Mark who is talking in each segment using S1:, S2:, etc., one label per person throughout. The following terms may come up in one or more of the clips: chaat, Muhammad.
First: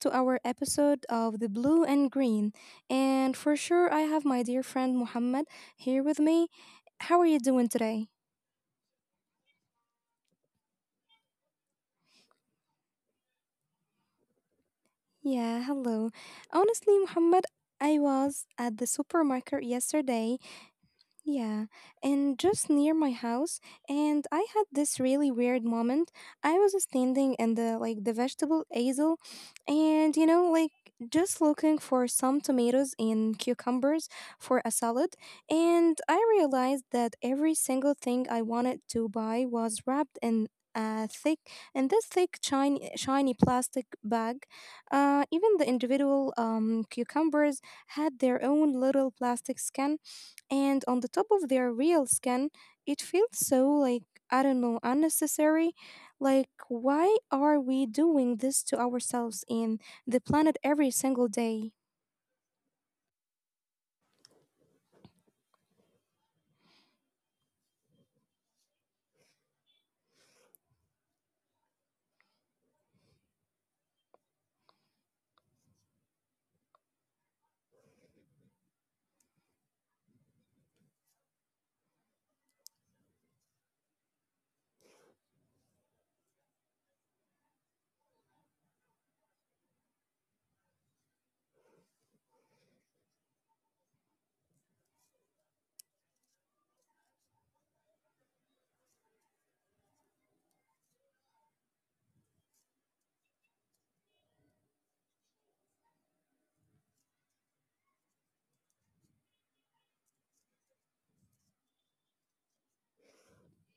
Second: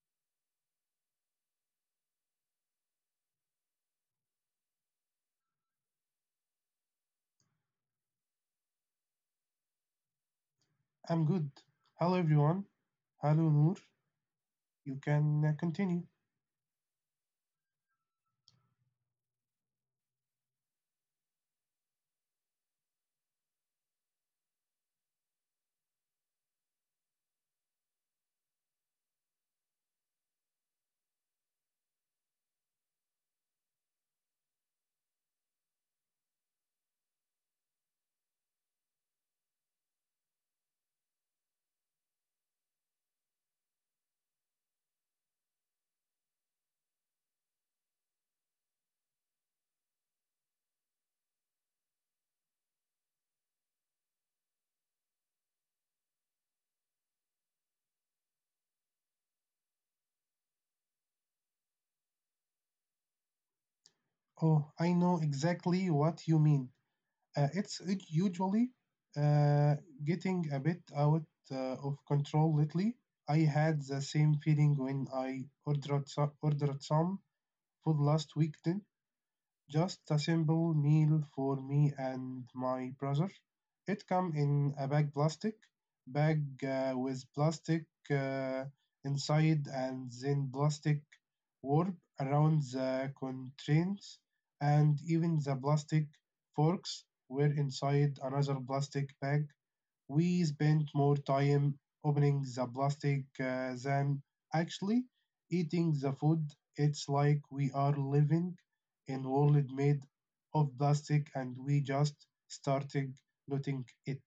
S1: to our episode of The Blue and Green. And for sure, I have my dear friend Muhammad here with me. How are you doing today?
S2: I'm good. Hello, everyone. Hello, Noor. You can continue.
S1: Yeah, hello. Honestly, Muhammad, I was at the supermarket yesterday, yeah, and just near my house, and I had this really weird moment. I was standing in the vegetable aisle, and you know, like just looking for some tomatoes and cucumbers for a salad, and I realized that every single thing I wanted to buy was wrapped in a thick in this thick shiny plastic bag. Even the individual cucumbers had their own little plastic skin and on the top of their real skin. It feels so like, I don't know, unnecessary. Like, why are we doing this to ourselves and the planet every single day?
S2: Oh, I know exactly what you mean. It's usually uh, getting a bit out of control lately. I had the same feeling when I ordered, ordered some food last week. Just a simple meal for me and my brother. It come in a bag plastic bag with plastic inside and then plastic warp around the containers, and even the plastic forks were inside another plastic bag. We spent more time opening the plastic than actually eating the food. It's like we are living in a world made of plastic and we just started noting it.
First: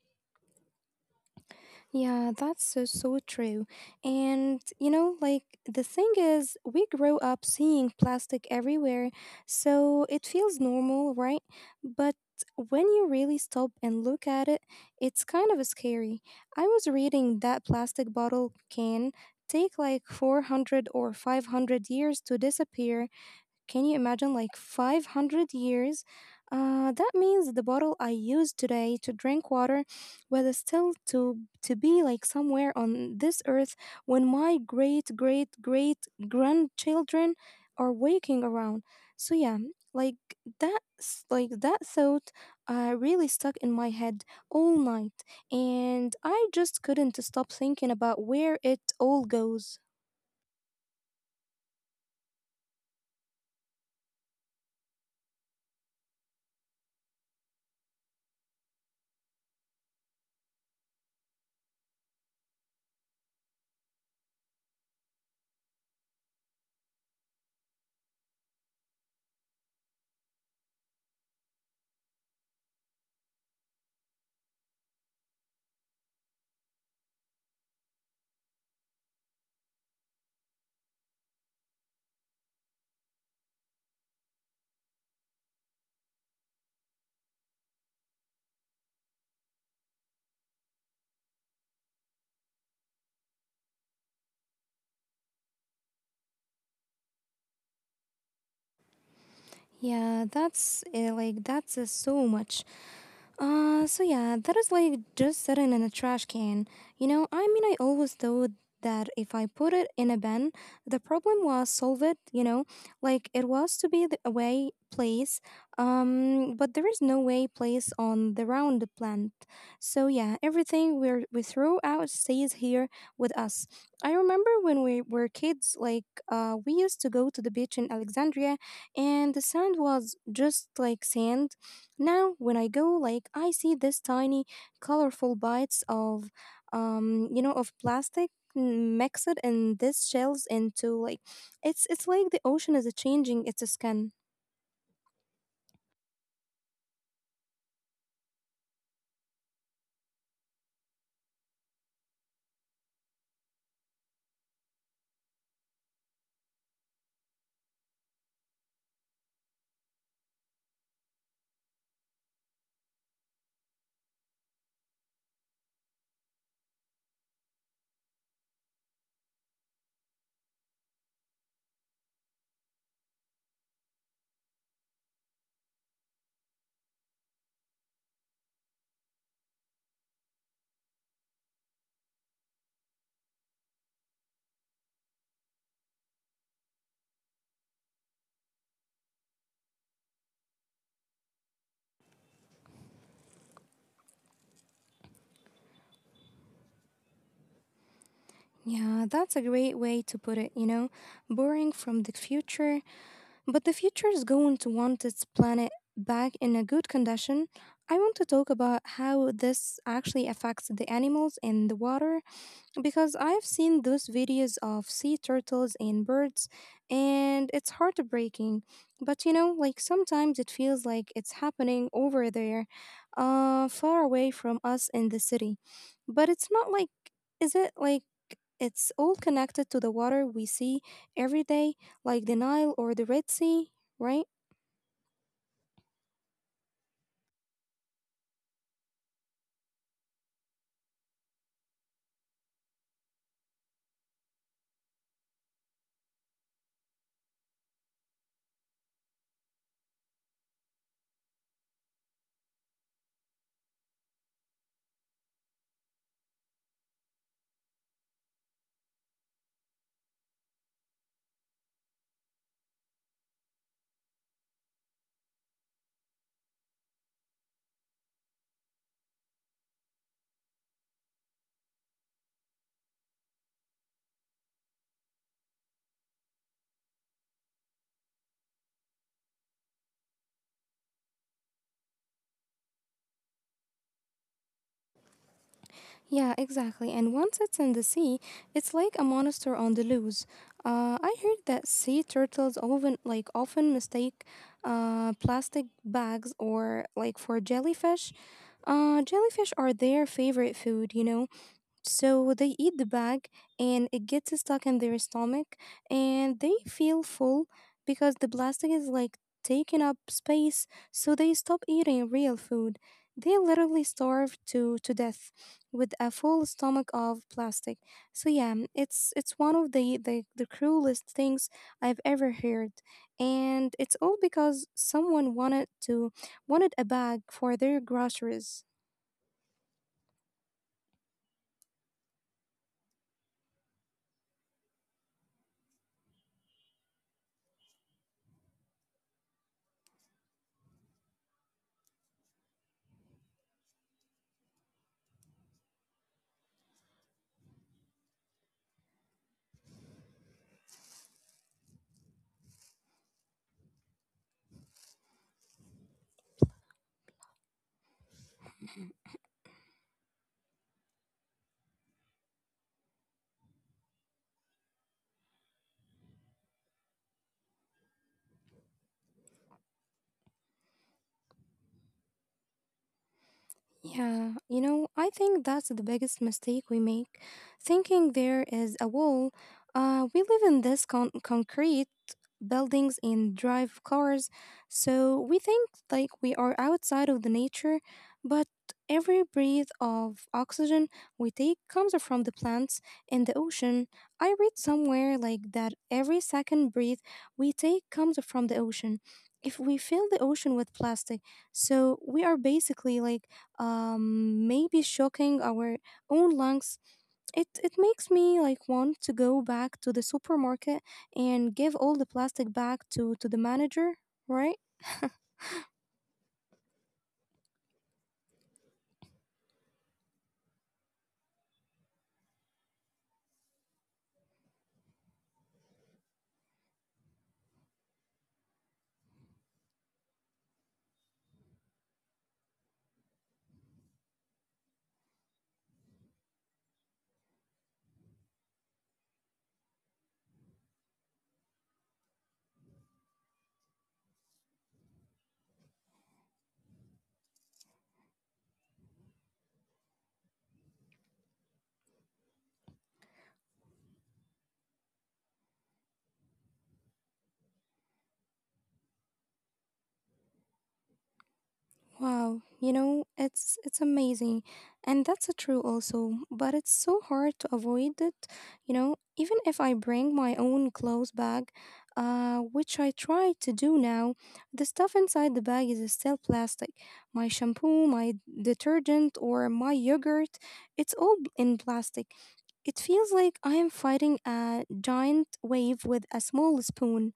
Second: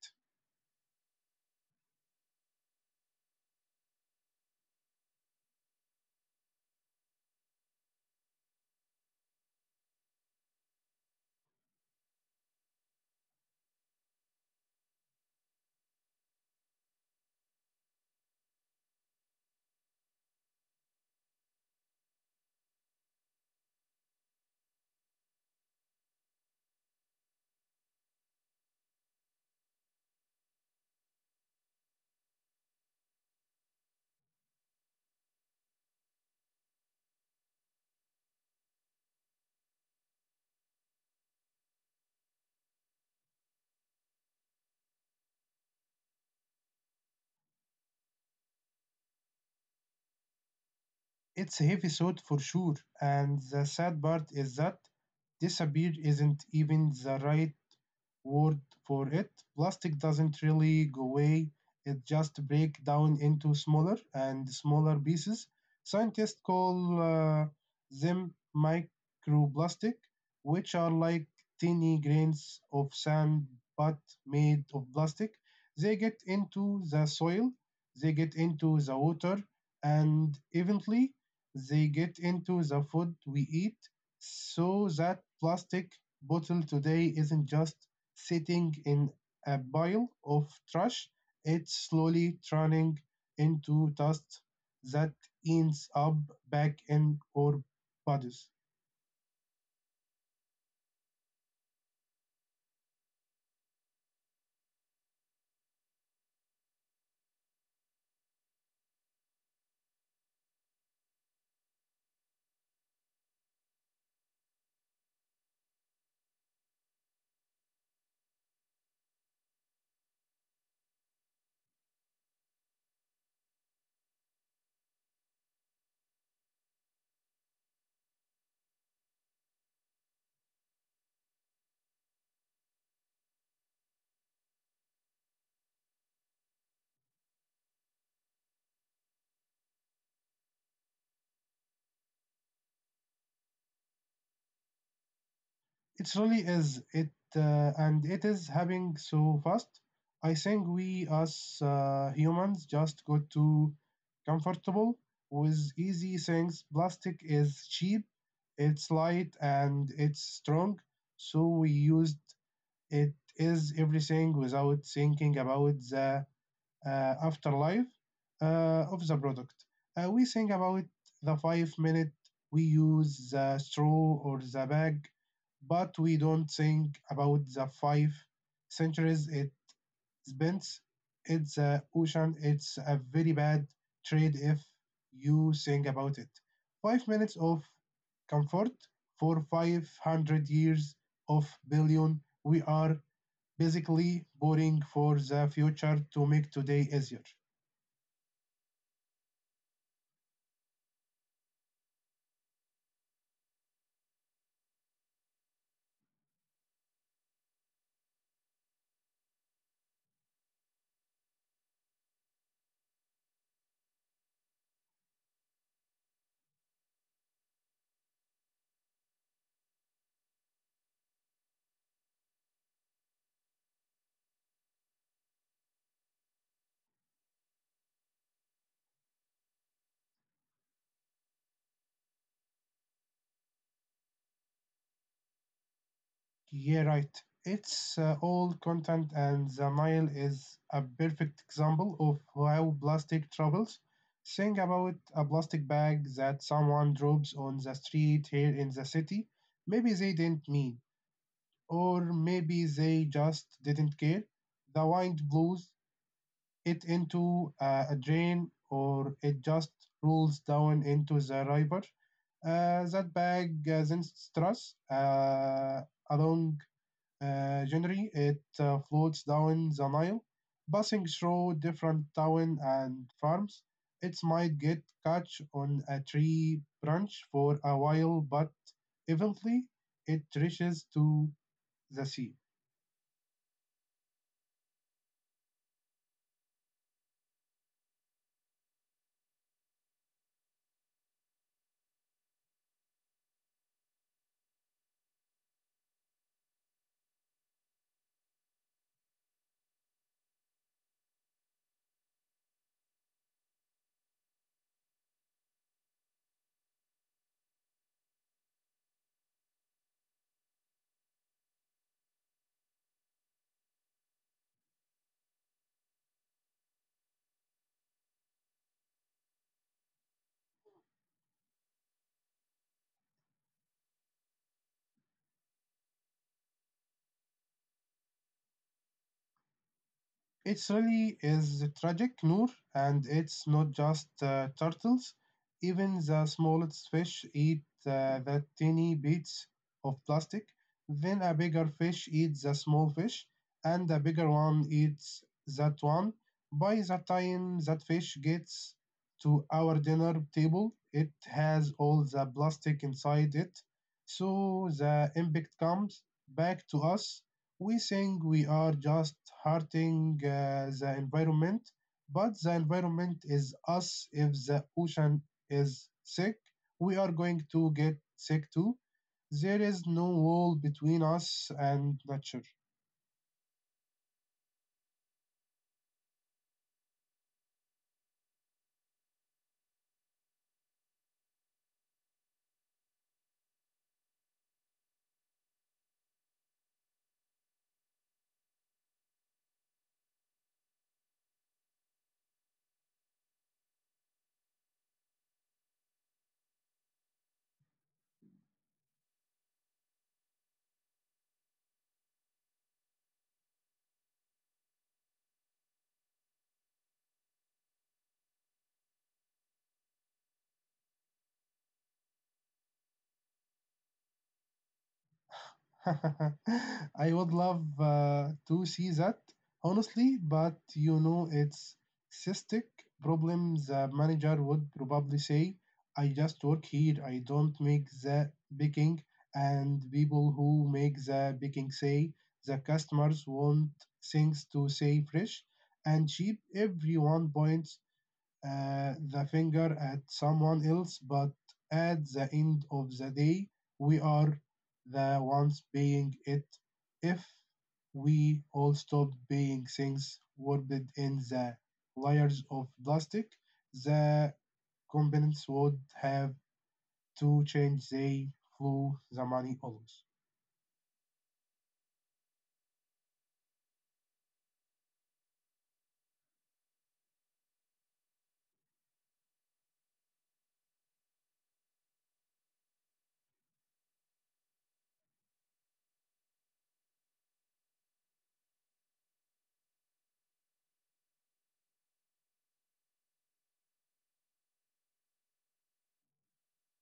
S1: Yeah, that's so true. And you know, like the thing is, we grow up seeing plastic everywhere, so it feels normal, right? But when you really stop and look at it, it's kind of scary. I was reading that plastic bottle can take like 400 or 500 years to disappear. Can you imagine, like, 500 years? That means the bottle I use today to drink water will still to be like somewhere on this earth when my great great great grandchildren are waking around. So yeah, like that thought really stuck in my head all night, and I just couldn't stop thinking about where it all goes.
S2: It's a heavy thought for sure, and the sad part is that disappear isn't even the right word for it. Plastic doesn't really go away, it just breaks down into smaller and smaller pieces. Scientists call them microplastic, which are like tiny grains of sand but made of plastic. They get into the soil, they get into the water, and eventually they get into the food we eat. So that plastic bottle today isn't just sitting in a pile of trash, it's slowly turning into dust that ends up back in our bodies.
S1: Yeah, that's so much. So yeah, that is like just sitting in a trash can. You know, I mean, I always thought that if I put it in a bin, the problem was solved, you know, like it was to be the away place. But there is no way place on the round plant. So yeah, everything we throw out stays here with us. I remember when we were kids, like we used to go to the beach in Alexandria, and the sand was just like sand. Now, when I go, like, I see this tiny, colorful bites of, you know, of plastic, mm, mixed in these shells into like, it's like the ocean is changing its skin.
S2: It really is it, and it is happening so fast. I think we as humans just got too comfortable with easy things. Plastic is cheap, it's light, and it's strong. So we used it is everything without thinking about the afterlife of the product. We think about the 5 minute we use the straw or the bag, but we don't think about the 5 centuries it spends. It's a ocean. It's a very bad trade if you think about it. 5 minutes of comfort for 500 years of billion. We are basically boring for the future to make today easier.
S1: Yeah, that's a great way to put it. You know, borrowing from the future, but the future is going to want its planet back in a good condition. I want to talk about how this actually affects the animals in the water, because I've seen those videos of sea turtles and birds, and it's heartbreaking. But you know, like sometimes it feels like it's happening over there, far away from us in the city. But it's not like, is it like, it's all connected to the water we see every day, like the Nile or the Red Sea, right?
S2: Yeah, right. It's all content, and the Nile is a perfect example of how plastic travels. Think about a plastic bag that someone drops on the street here in the city. Maybe they didn't mean, or maybe they just didn't care. The wind blows it into a drain, or it just rolls down into the river. That bag then struts along January. It floats down the Nile, passing through different towns and farms. It might get caught on a tree branch for a while, but eventually it reaches to the sea.
S1: Yeah, exactly. And once it's in the sea, it's like a monster on the loose. I heard that sea turtles often mistake plastic bags or like for jellyfish. Jellyfish are their favorite food, you know. So they eat the bag and it gets stuck in their stomach and they feel full because the plastic is like taking up space, so they stop eating real food. They literally starve to death with a full stomach of plastic. So yeah, it's one of the cruelest things I've ever heard. And it's all because someone wanted a bag for their groceries.
S2: It really is tragic, Noor, and it's not just turtles. Even the smallest fish eat the tiny bits of plastic. Then a bigger fish eats the small fish, and a bigger one eats that one. By the time that fish gets to our dinner table, it has all the plastic inside it. So the impact comes back to us. We think we are just hurting the environment, but the environment is us. If the ocean is sick, we are going to get sick too. There is no wall between us and nature.
S1: Yeah, you know, I think that's the biggest mistake we make, thinking there is a wall. We live in concrete buildings and drive cars. So we think like we are outside of the nature, but every breath of oxygen we take comes from the plants and the ocean. I read somewhere like that every second breath we take comes from the ocean. If we fill the ocean with plastic, so we are basically like, maybe shocking our own lungs. It makes me like want to go back to the supermarket and give all the plastic back to the manager, right?
S2: I would love to see that, honestly, but you know, it's cystic problems. The manager would probably say, I just work here, I don't make the baking, and people who make the baking say the customers want things to say fresh and cheap. Everyone points the finger at someone else, but at the end of the day, we are the ones paying it. If we all stopped paying things worded in the layers of plastic, the companies would have to change they flow the money always.
S1: Wow, you know, it's amazing. And that's a true also, but it's so hard to avoid it, you know, even if I bring my own clothes bag, which I try to do now, the stuff inside the bag is still plastic. My shampoo, my detergent or my yogurt, it's all in plastic. It feels like I am fighting a giant wave with a small spoon.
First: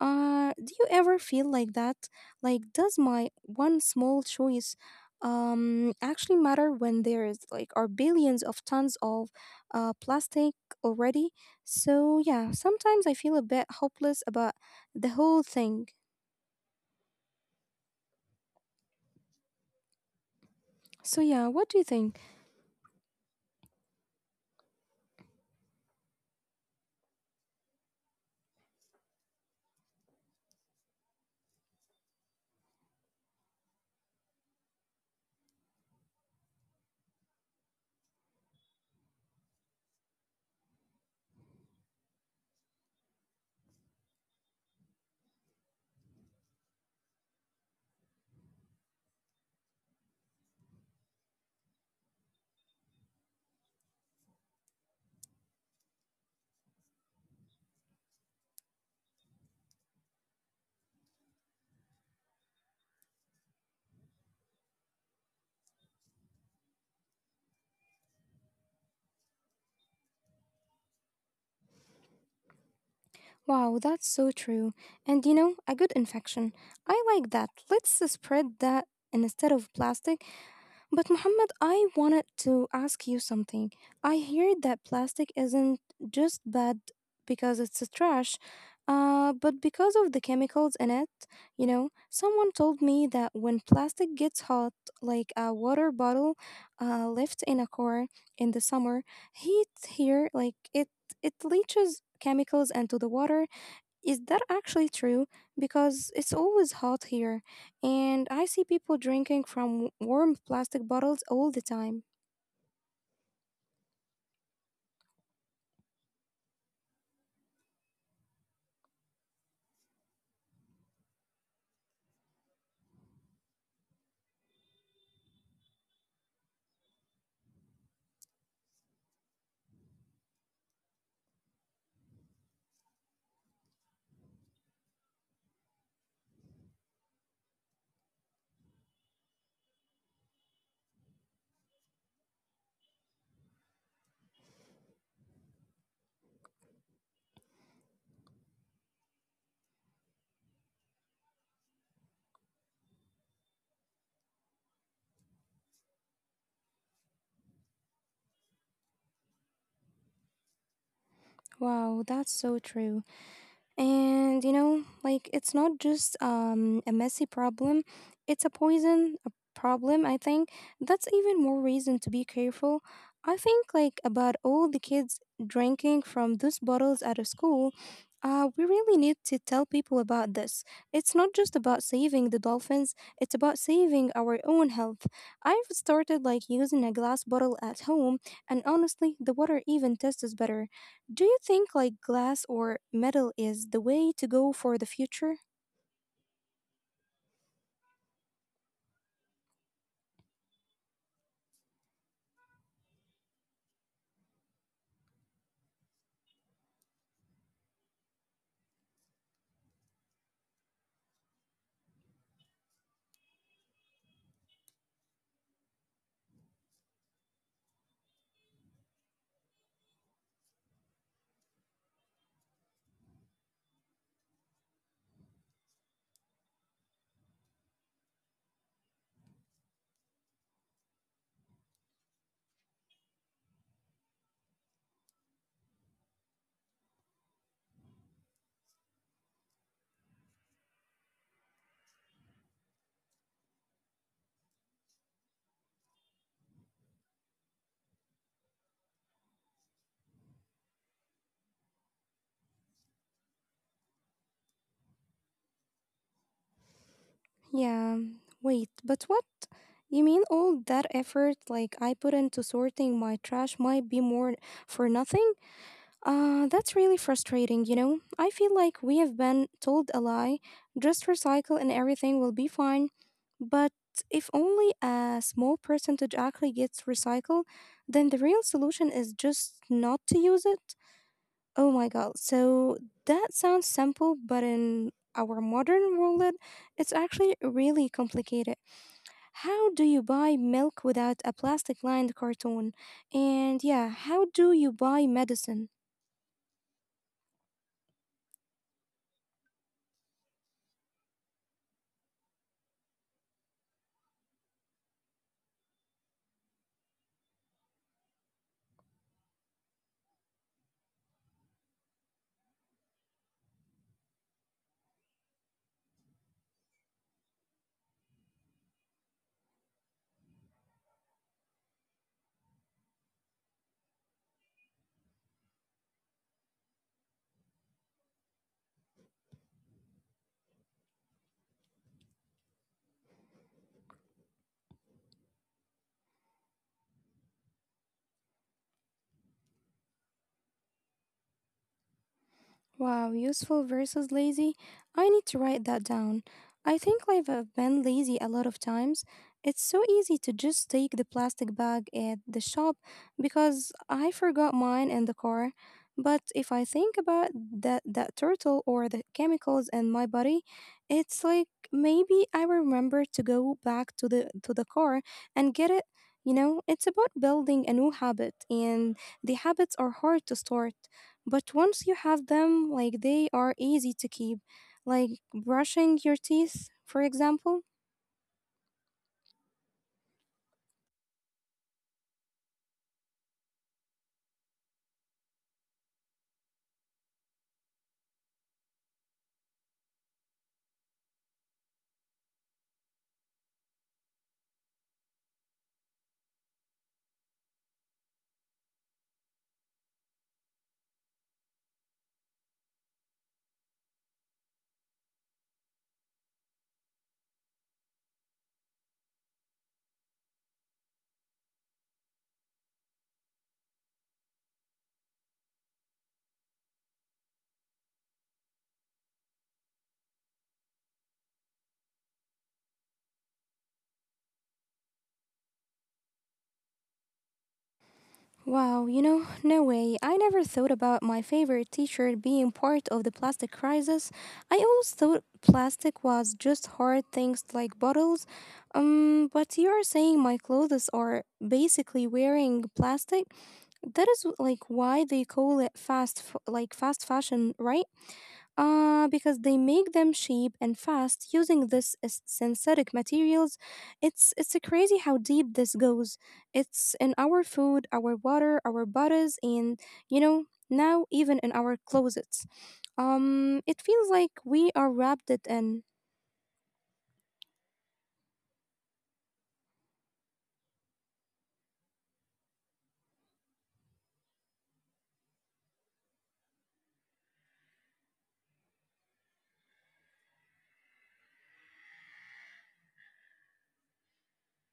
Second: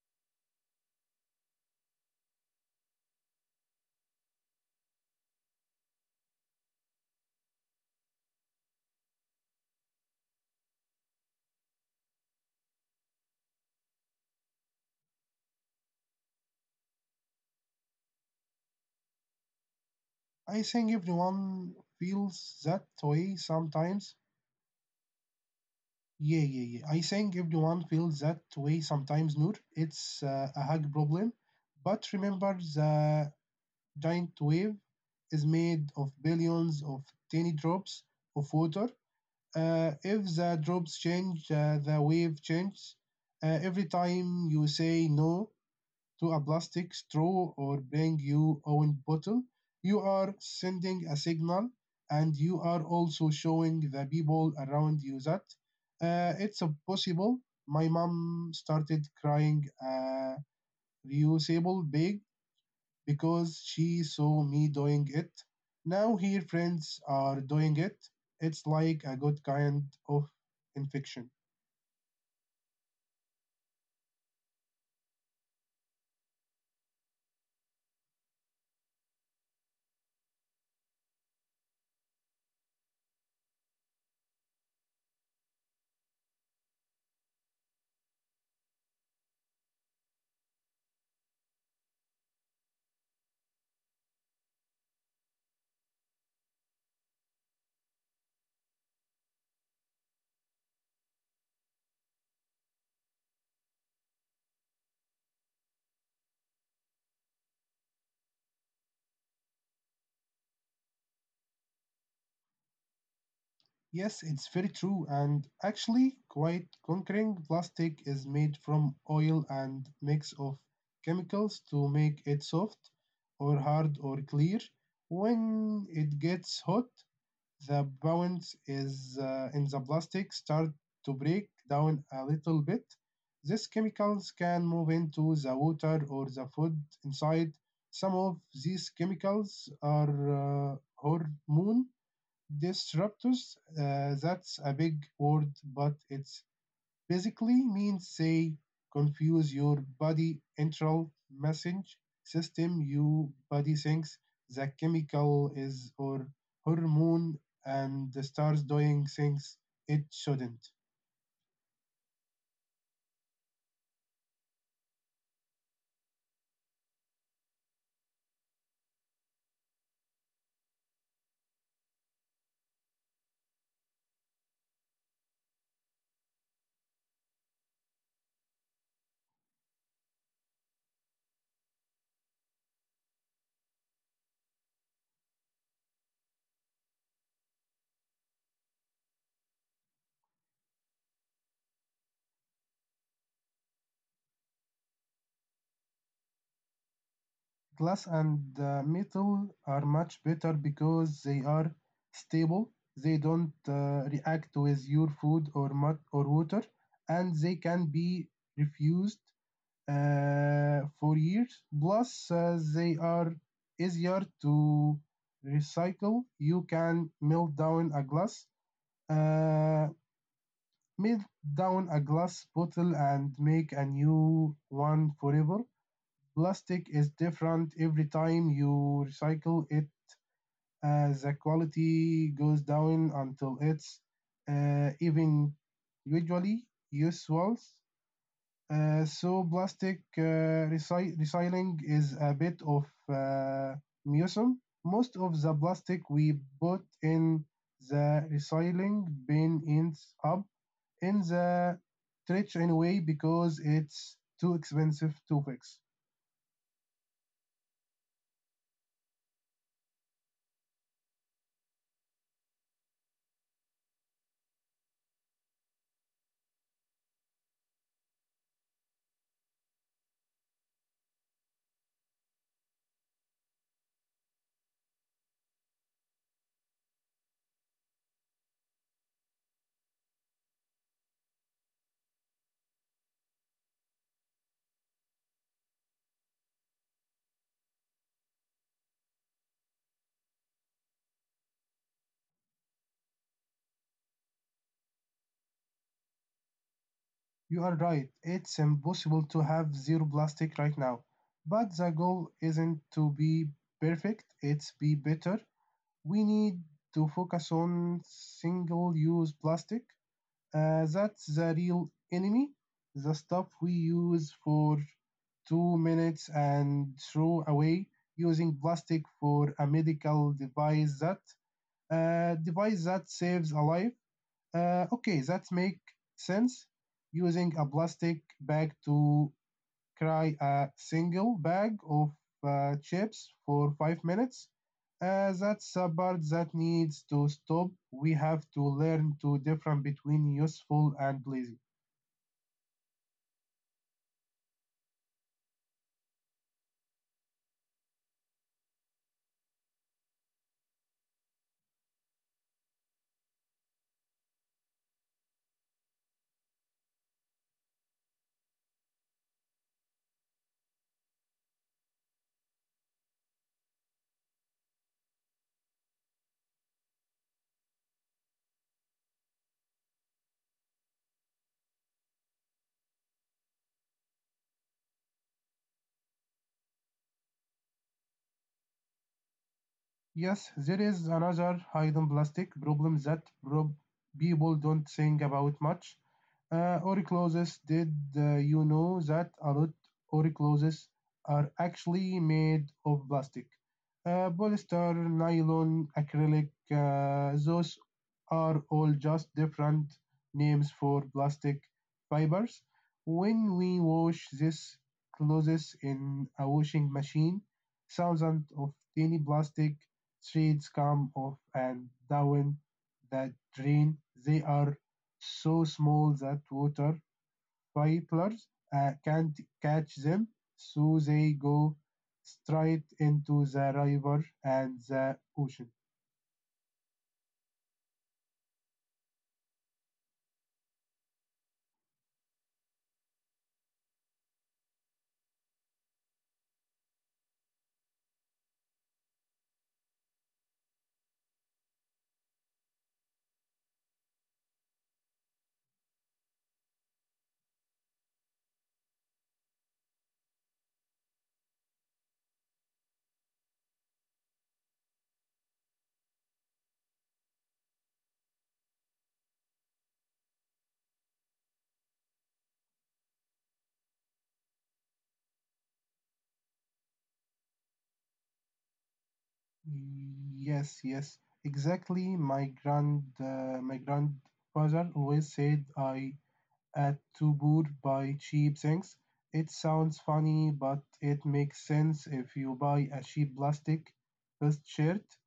S1: Do you ever feel like that? Like, does my one small choice actually matter when there is like are billions of tons of plastic already? So yeah, sometimes I feel a bit hopeless about the whole thing. So
S2: I
S1: yeah,
S2: think
S1: what do you think?
S2: everyone feels that way sometimes, Yeah, yeah, yeah. I think everyone feels that way sometimes, Noor. It's a hug problem. But remember, the giant wave is made of billions of tiny drops of water. If the drops change, the wave changes. Every time you say no to a plastic straw or bring your own bottle, you are sending a signal, and you are also showing the people around you that it's a possible. My mom started crying a reusable bag because she saw me doing it. Now her friends are doing it. It's like a good kind of infection.
S1: Wow, that's so true. And you know, a good infection. I like that. Let's spread that instead of plastic. But Muhammad, I wanted to ask you something. I hear that plastic isn't just bad because it's a trash, but because of the chemicals in it. You know, someone told me that when plastic gets hot, like a water bottle left in a car in the summer, heat here, it leaches chemicals into the water. Is that actually true? Because it's always hot here, and I see people drinking from warm plastic bottles all the time.
S2: Yes, it's very true, and actually quite conquering. Plastic is made from oil and mix of chemicals to make it soft or hard or clear. When it gets hot, the bounce is in the plastic start to break down a little bit. These chemicals can move into the water or the food inside. Some of these chemicals are hormone disruptors, that's a big word, but it's basically means say confuse your body internal message system. Your body thinks the chemical is or hormone and the stars doing things it shouldn't.
S1: Wow, that's so true. And you know, like it's not just a messy problem, it's a poison a problem, I think. That's even more reason to be careful. I think, like, about all the kids drinking from those bottles at a school. We really need to tell people about this. It's not just about saving the dolphins, it's about saving our own health. I've started like using a glass bottle at home, and honestly, the water even tastes better. Do you think like glass or metal is the way to go for the future?
S2: Glass and metal are much better because they are stable. They don't react with your food or mud or water, and they can be refused for years. Plus, they are easier to recycle. You can uh, melt down a glass bottle, and make a new one forever. Plastic is different every time you recycle it. The quality goes down until it's even usually useless. So plastic recycling is a bit of uh, museum. Most of the plastic we put in the recycling bin ends up in the trash anyway because it's too expensive to fix.
S1: Yeah, wait, but what? You mean all that effort like I put into sorting my trash might be more for nothing? That's really frustrating, you know? I feel like we have been told a lie, just recycle and everything will be fine. But if only a small percentage actually gets recycled, then the real solution is just not to use it. Oh my god. So that sounds simple, but in our modern world, it's actually really complicated. How do you buy milk without a plastic lined carton? And yeah, how do you buy medicine?
S2: You are right, it's impossible to have zero plastic right now. But the goal isn't to be perfect, it's be better. We need to focus on single use plastic. That's the real enemy, the stuff we use for 2 minutes and throw away. Using plastic for a medical device that saves a life. Okay, that makes sense. Using a plastic bag to cry a single bag of chips for 5 minutes. That's a part that needs to stop. We have to learn to different between useful and lazy.
S1: Wow, useful versus lazy. I need to write that down. I think I've been lazy a lot of times. It's so easy to just take the plastic bag at the shop because I forgot mine in the car. But if I think about that turtle or the chemicals in my body, it's like maybe I remember to go back to the car and get it. You know, it's about building a new habit and the habits are hard to start. But once you have them, like they are easy to keep, like brushing your teeth, for example.
S2: Yes, there is another hidden plastic problem that people don't think about much. Oricloses, did you know that a lot oricloses are actually made of plastic? Polyester, nylon, acrylic, those are all just different names for plastic fibers. When we wash these clothes in a washing machine, thousands of tiny plastic threads come off and down the drain. They are so small that water pipelines can't catch them, so they go straight into the river and the ocean.
S1: Wow, you know, no way. I never thought about my favorite teacher being part of the plastic crisis. I always thought plastic was just hard things like bottles. But you are saying my clothes are basically wearing plastic. That is like why they call it fast, f- like fast fashion, right? Because they make them cheap and fast using synthetic materials. It's crazy how deep this goes. It's in our food, our water, our bodies, and you know now even in our closets. It feels like we are wrapped it in.
S2: Yes, yes, exactly. My grandfather always said I at Tubud by cheap things. It sounds funny, but it makes sense. If you buy a cheap plastic best shirt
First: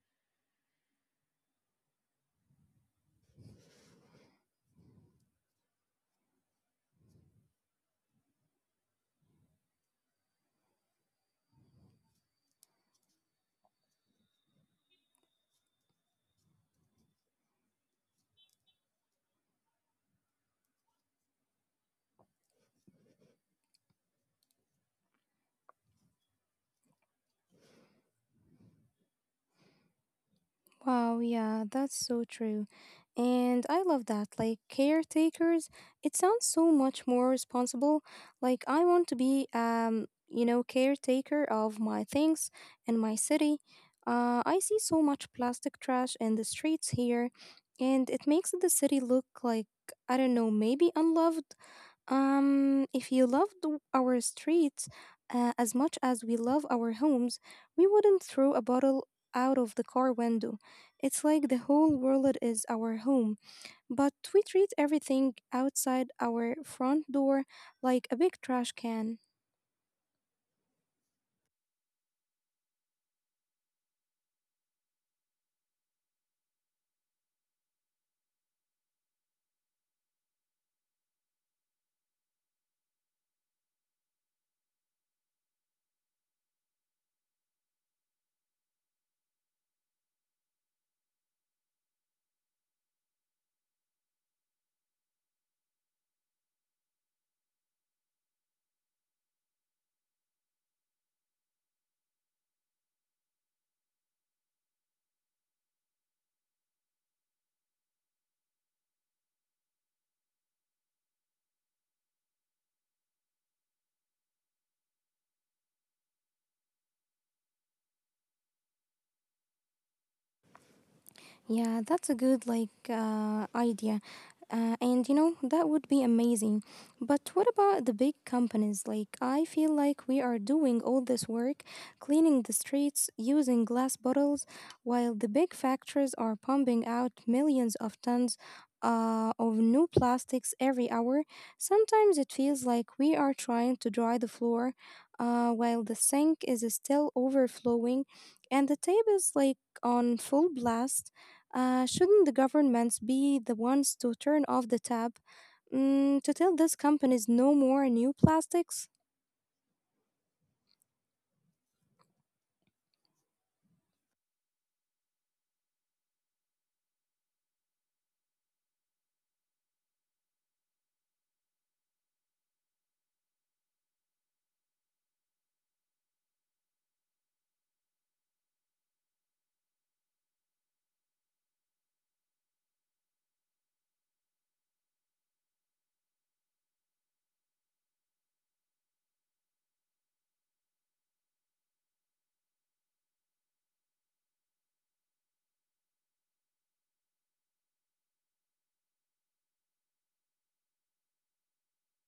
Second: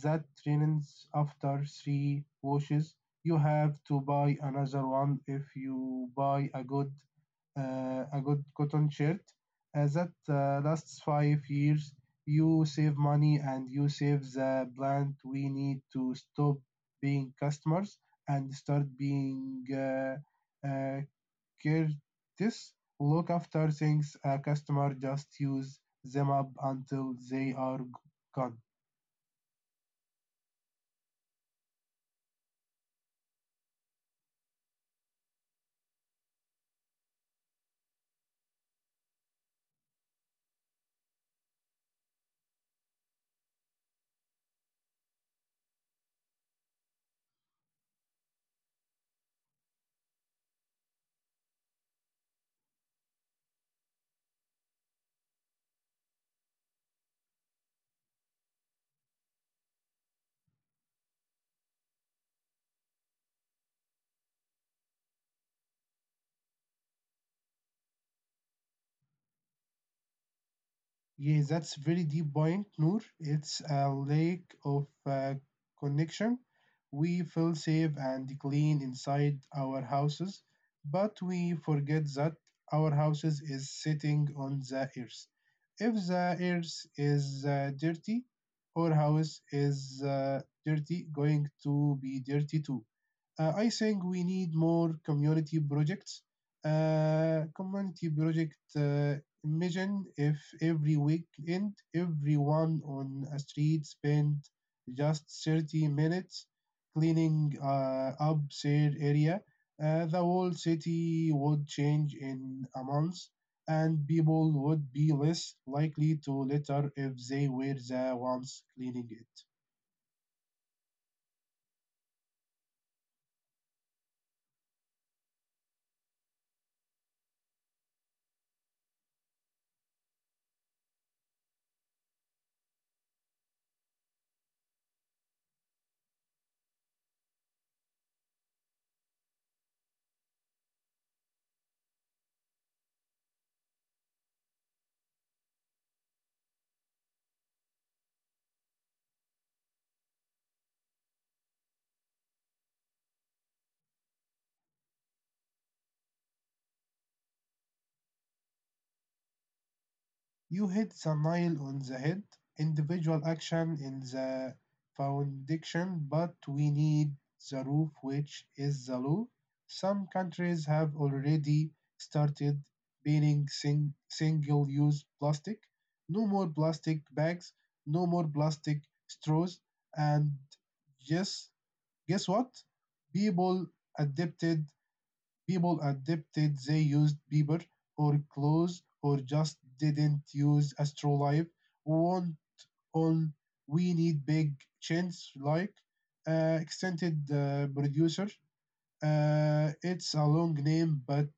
S2: that ruins after 3 washes, you have to buy another one. If you buy a good cotton shirt that lasts 5 years, you save money and you save the plant. We need to stop being customers and start being uh, Curtis, look after things. A customer just uses them up until they are gone.
S1: Wow, yeah, that's so true. And I love that. Like, caretakers, it sounds so much more responsible. Like, I want to be, you know, caretaker of my things and my city. I see so much plastic trash in the streets here, and it makes the city look like, I don't know, maybe unloved. If you loved our streets as much as we love our homes, we wouldn't throw a bottle out of the car window. It's like the whole world is our home, but we treat everything outside our front door like a big trash can.
S2: Yes, that's very deep point, Noor. It's a lack of connection. We feel safe and clean inside our houses, but we forget that our houses is sitting on the earth. If the earth is dirty, our house is going to be dirty too. I think we need more community projects. Community project Imagine if every weekend everyone on a street spent just 30 minutes cleaning up their area. The whole city would change in a month, and people would be less likely to litter if they were the ones cleaning it.
S1: Yeah, that's a good idea. And you know, that would be amazing. But what about the big companies? Like, I feel like we are doing all this work, cleaning the streets, using glass bottles, while the big factories are pumping out millions of tons of new plastics every hour. Sometimes it feels like we are trying to dry the floor while the sink is still overflowing and the tape is like on full blast. Shouldn't the governments be the ones to turn off the tap, to tell these companies no more new plastics?
S2: You hit the nail on the head. Individual action in the foundation, but we need the roof, which is the law. Some countries have already started banning single use plastic. No more plastic bags, no more plastic straws, and just guess what? People adapted People adapted, they used paper or clothes or just didn't use astrolabe. One on we need big chins like extended producer. It's a long name, but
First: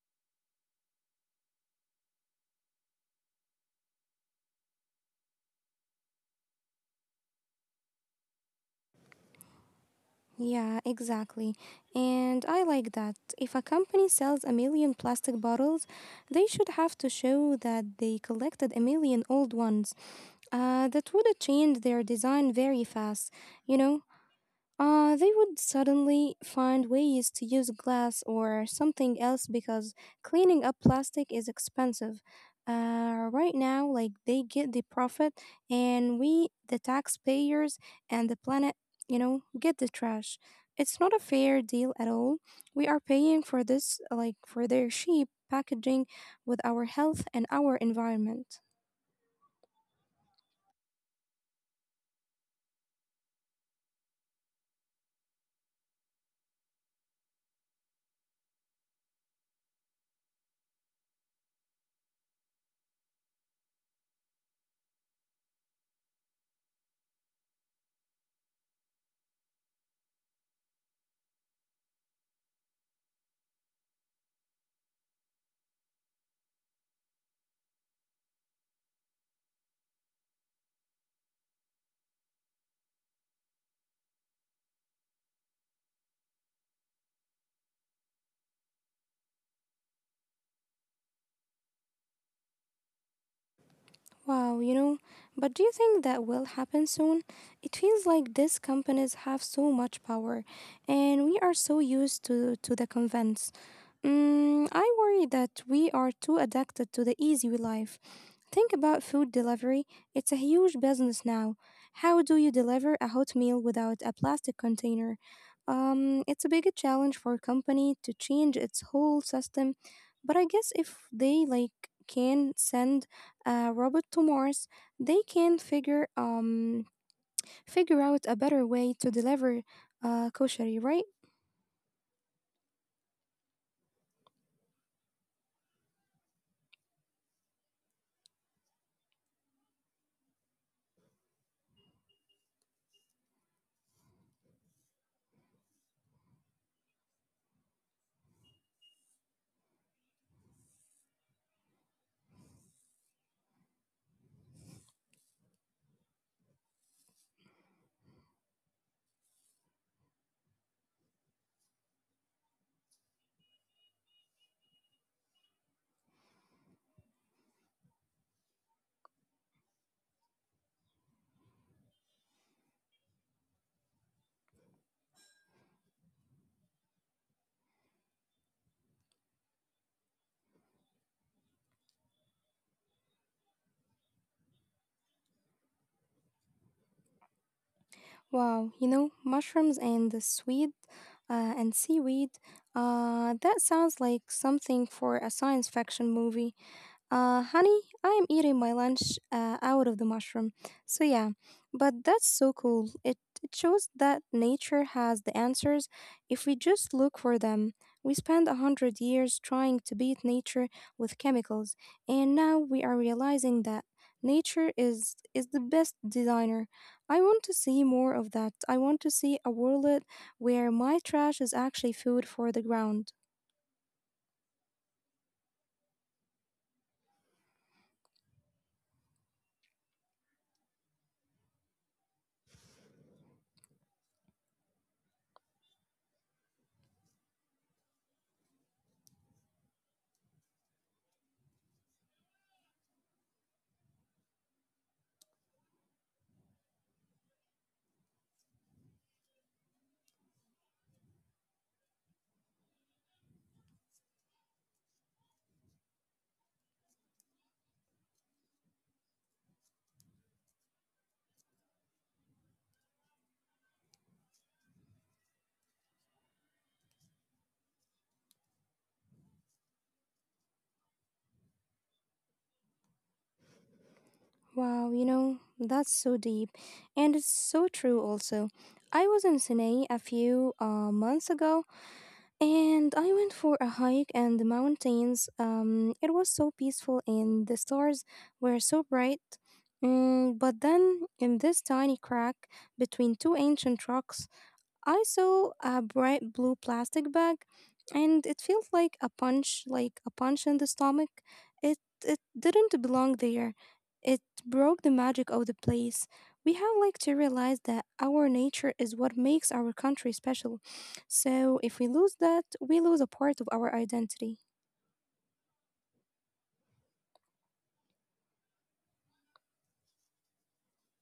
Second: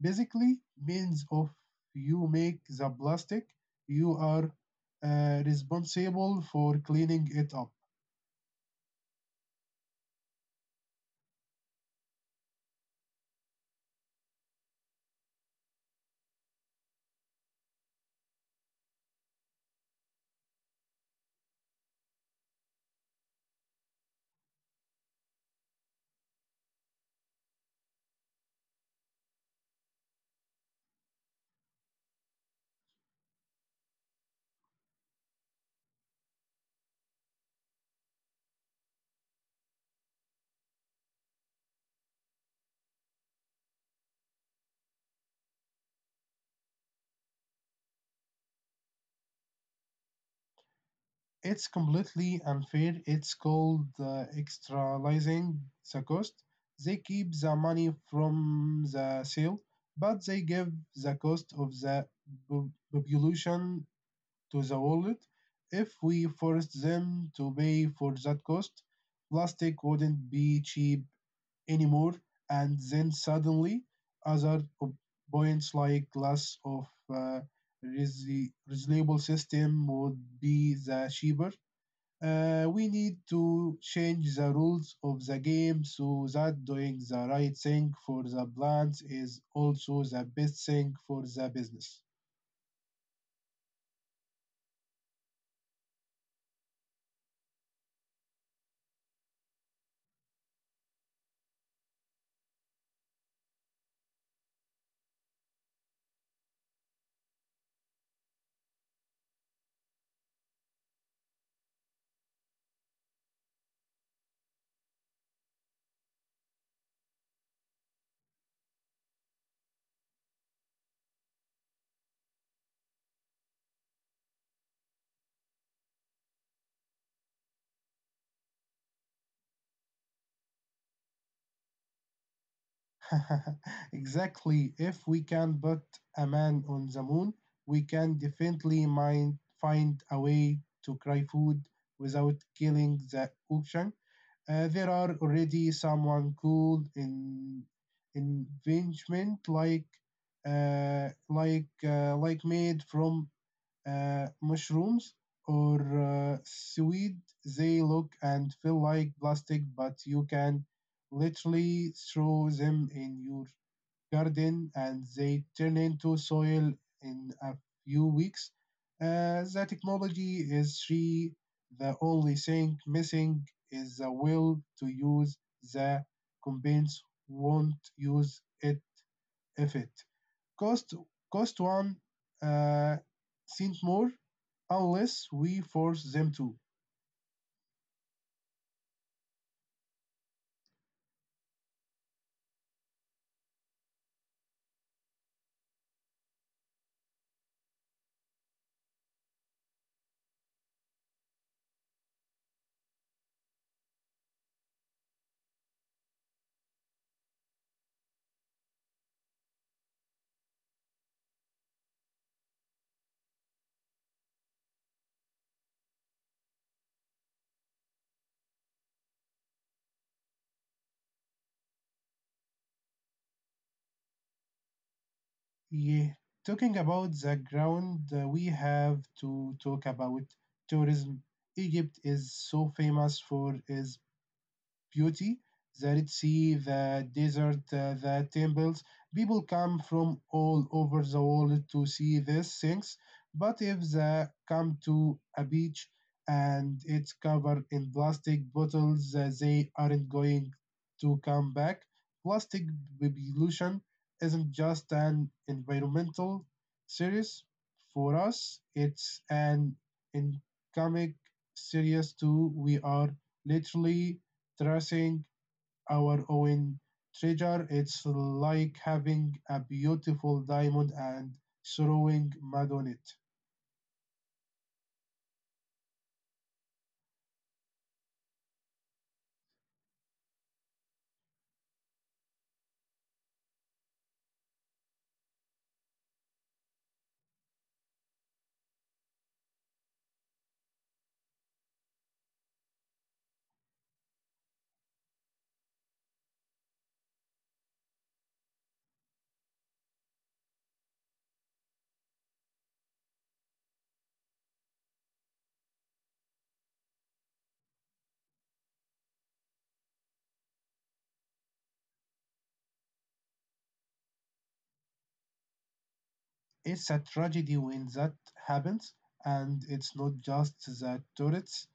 S2: basically means of you make the plastic, you are responsible for cleaning it up.
S1: Yeah, exactly. And I like that. If a company sells a million plastic bottles, they should have to show that they collected a million old ones. That would have changed their design very fast, you know? They would suddenly find ways to use glass or something else because cleaning up plastic is expensive. Right now, like they get the profit, and we, the taxpayers and the planet, you know, get the trash. It's not a fair deal at all. We are paying for this, like for their cheap packaging with our health and our environment.
S2: It's completely unfair. It's called externalizing the cost. They keep the money from the sale, but they give the cost of the population to the world. If we forced them to pay for that cost, plastic wouldn't be cheap anymore, and then suddenly other points like glass of uh, reusable system would be the cheaper. We need to change the rules of the game so that doing the right thing for the plants is also the best thing for the business.
S1: Wow, you know, but do you think that will happen soon? It feels like these companies have so much power and we are so used to the convince. Mm, I worry that we are too addicted to the easy life. Think about food delivery. It's a huge business now. How do you deliver a hot meal without a plastic container? It's a big challenge for a company to change its whole system. But I guess if they like can send a robot to Mars, they can figure out a better way to deliver kosher, right?
S2: Exactly. If we can put a man on the moon, we can definitely find a way to cry food without killing the ocean. There are already someone cool in investment like like made from mushrooms or seaweed. They look and feel like plastic, but you can literally throw them in your garden and they turn into soil in a few weeks. The technology is free. The only thing missing is the will to use the. Companies won't use it effect. Cost cost one uh, cent more unless we force them to.
S1: Wow, you know, mushrooms and the sweet and seaweed. That sounds like something for a science fiction movie. Honey, I am eating my lunch out of the mushroom. So, yeah, but that's so cool. It shows that nature has the answers if we just look for them. We spent a hundred years trying to beat nature with chemicals, and now we are realizing that nature is the best designer. I want to see more of that. I want to see a world where my trash is actually food for the ground.
S2: Yeah. Talking about the ground, we have to talk about tourism. Egypt is so famous for its beauty, the Red Sea, the desert, the temples. People come from all over the world to see these things. But if they come to a beach and it's covered in plastic bottles, they aren't going to come back. Plastic pollution isn't just an environmental serious for us, it's an economic serious too. We are literally tracing our own treasure. It's like having a beautiful diamond and throwing mud on it.
S1: Wow, you know, that's so deep. And it's so true also. I was in Sinai a few months ago and I went for a hike in the mountains. It was so peaceful and the stars were so bright. But then, in this tiny crack between two ancient rocks, I saw a bright blue plastic bag and it felt like a punch in the stomach. It it didn't belong there. It broke the magic of the place. We have like to realize that our nature is what makes our country special. So if we lose that, we lose a part of our identity.
S2: It's a tragedy when that happens, and it's not just the tourists.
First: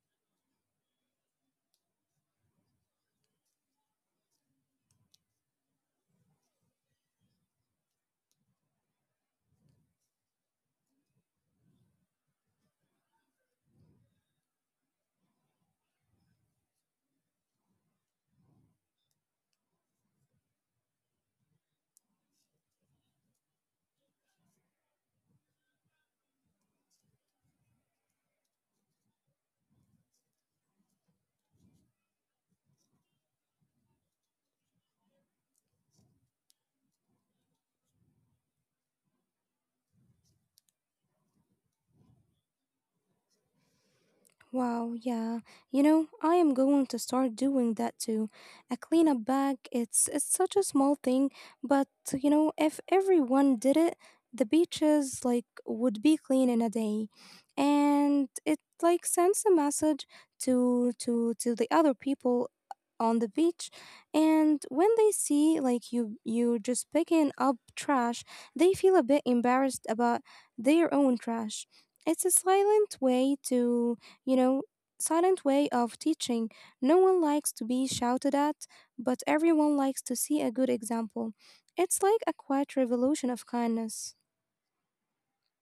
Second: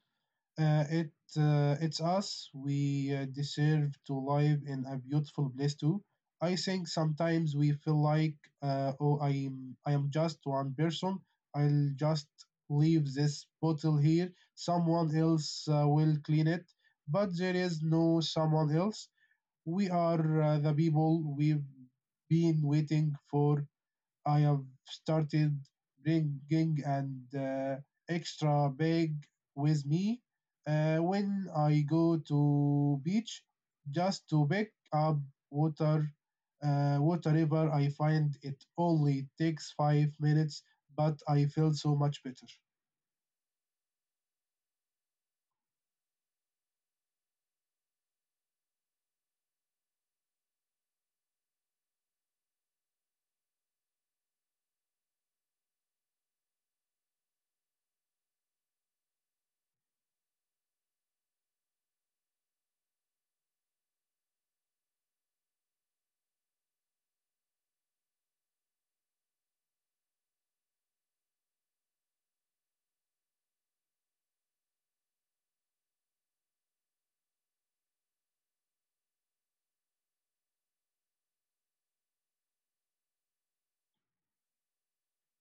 S2: Uh, it it's us. We deserve to live in a beautiful place too. I think sometimes we feel like, oh, I am just one person. I'll just leave this bottle here. Someone else will clean it. But there is no someone else. We are the people we've been waiting for. I have started bringing an extra bag with me when I go to beach, just to pick up water. Whatever I find, it only takes 5 minutes, but I feel so much better.
S1: Wow, yeah. You know, I am going to start doing that too. A cleanup bag, it's such a small thing, but you know, if everyone did it, the beaches like would be clean in a day. And it like sends a message to the other people on the beach, and when they see like you just picking up trash, they feel a bit embarrassed about their own trash. It's a silent way to, you know, silent way of teaching. No one likes to be shouted at, but everyone likes to see a good example. It's like a quiet revolution of kindness.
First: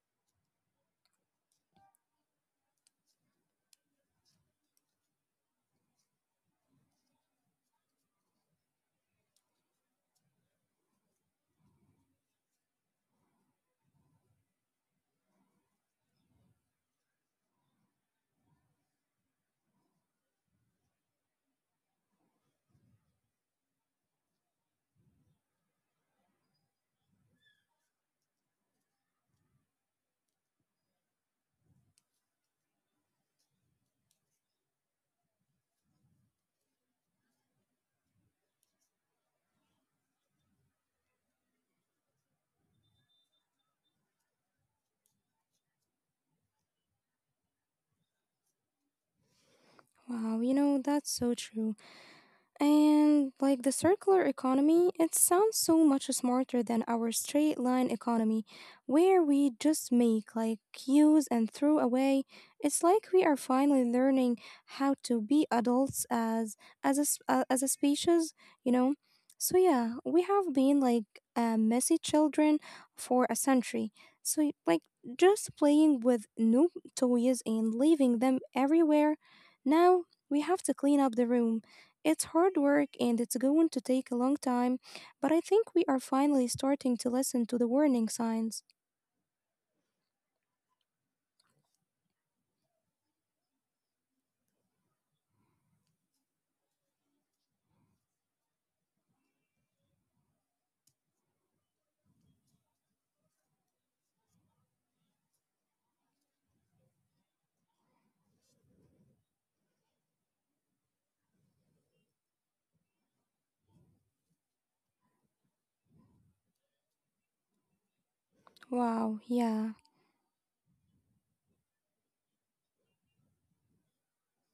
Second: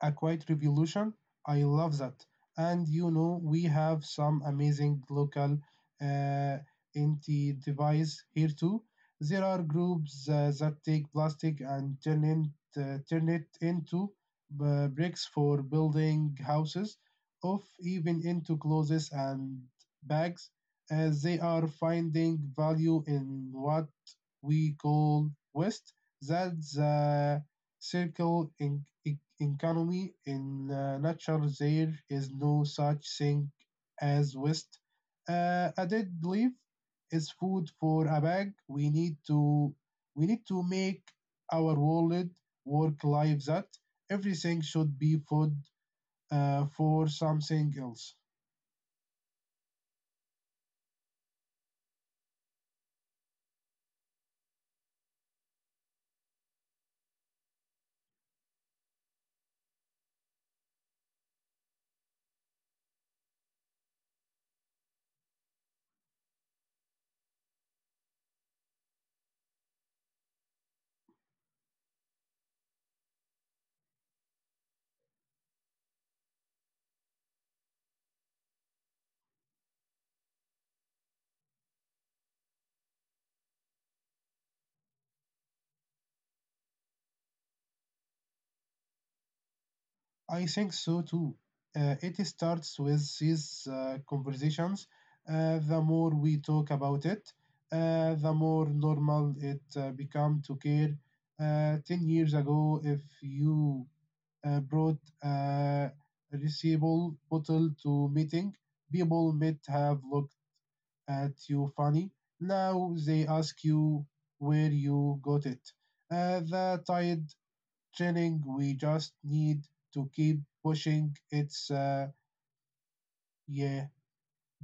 S2: A quiet revolution. I love that. And you know, we have some amazing local uh, anti-device here too. There are groups that take plastic and turn it into bricks for building houses, of even into clothes and bags, as they are finding value in what we call waste. That's circle in, e- economy. In nature, there is no such thing as waste. A dead leaf is food for a bag. We need to make our world work life that everything should be food for something else.
S1: Wow, you know, that's so true. And like the circular economy, it sounds so much smarter than our straight line economy, where we just make, like, use and throw away. It's like we are finally learning how to be adults as as a species, you know. So yeah, we have been like messy children for a century. So just playing with new toys and leaving them everywhere. Now we have to clean up the room. It's hard work and it's going to take a long time, but I think we are finally starting to listen to the warning signs.
S2: I think so too. It starts with these conversations. The more we talk about it, the more normal it become to care. 10 years ago, if you brought uh, a reusable bottle to meeting, people might have looked at you funny. Now they ask you where you got it. The tide chilling. We just
S1: Wow,
S2: need
S1: yeah.
S2: to keep pushing. It's yeah,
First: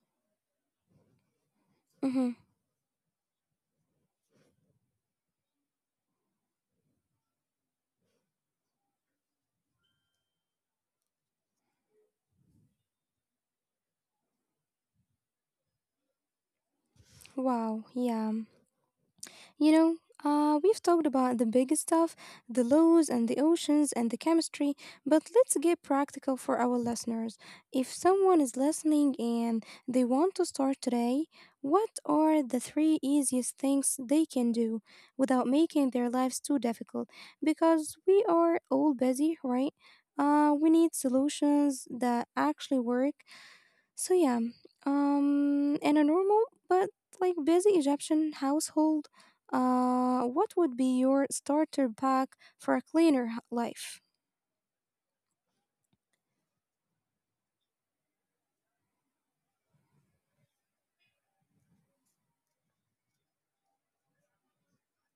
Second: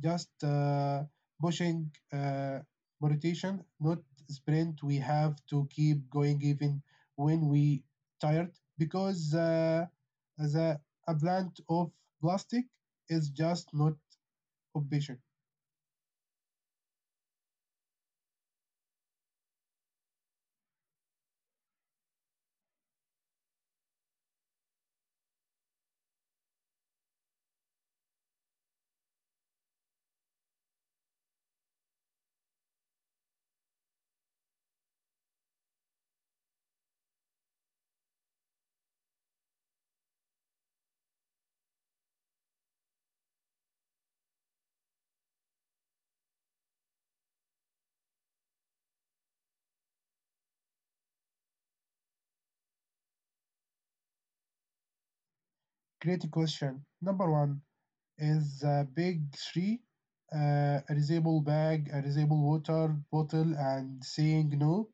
S2: just pushing
S1: Hmm.
S2: rotation, not sprint. We have to keep going even when we tired because the a plant of plastic is just not efficient.
S1: Wow, yeah. You know, we've talked about the big stuff, the laws and the oceans and the chemistry, but let's get practical for our listeners. If someone is listening and they want to start today, what are the three easiest things they can do without making their lives too difficult? Because we are all busy, right? We need solutions that actually work, so yeah, in a normal but like busy Egyptian household, what would be your starter pack for a life?
S2: Great question. Number one, is a big three, a reusable bag, a reusable water bottle, and saying no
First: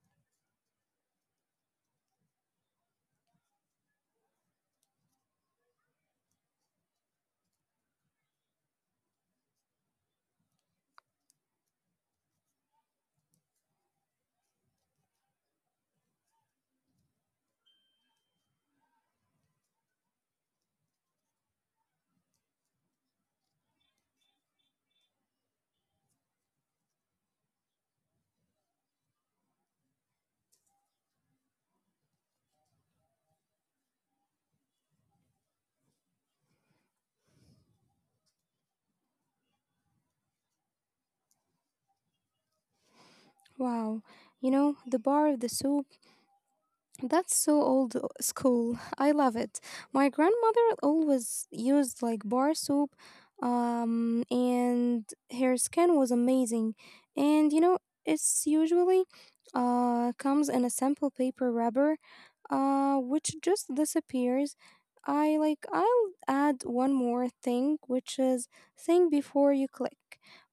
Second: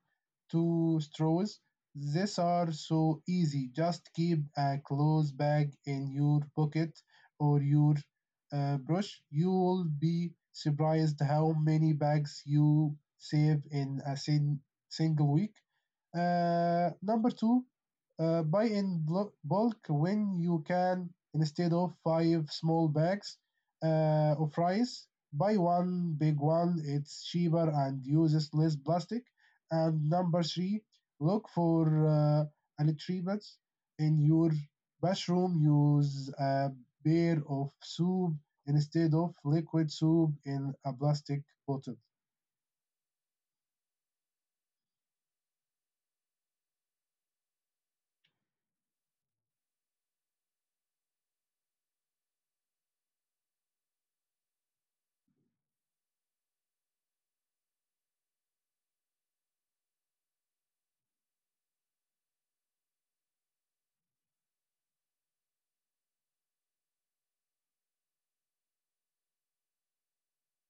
S2: to straws. These are so easy. Just keep a clothes bag in your pocket or your brush. You will be surprised how many bags you save in a single week. Number two, buy in bulk when you can instead of five small bags of rice. Buy one big one, it's cheaper and uses less plastic. And number three, look for electricians in your bathroom. Use a pair of soup instead of liquid soup in a plastic bottle.
S1: Wow, you know, the bar of the soup. That's so school. I love it. My grandmother always used like bar soup, and her skin was amazing. And you know, it's usually comes in a simple paper wrapper, which just disappears. I I'll add one more thing, which is think before you click.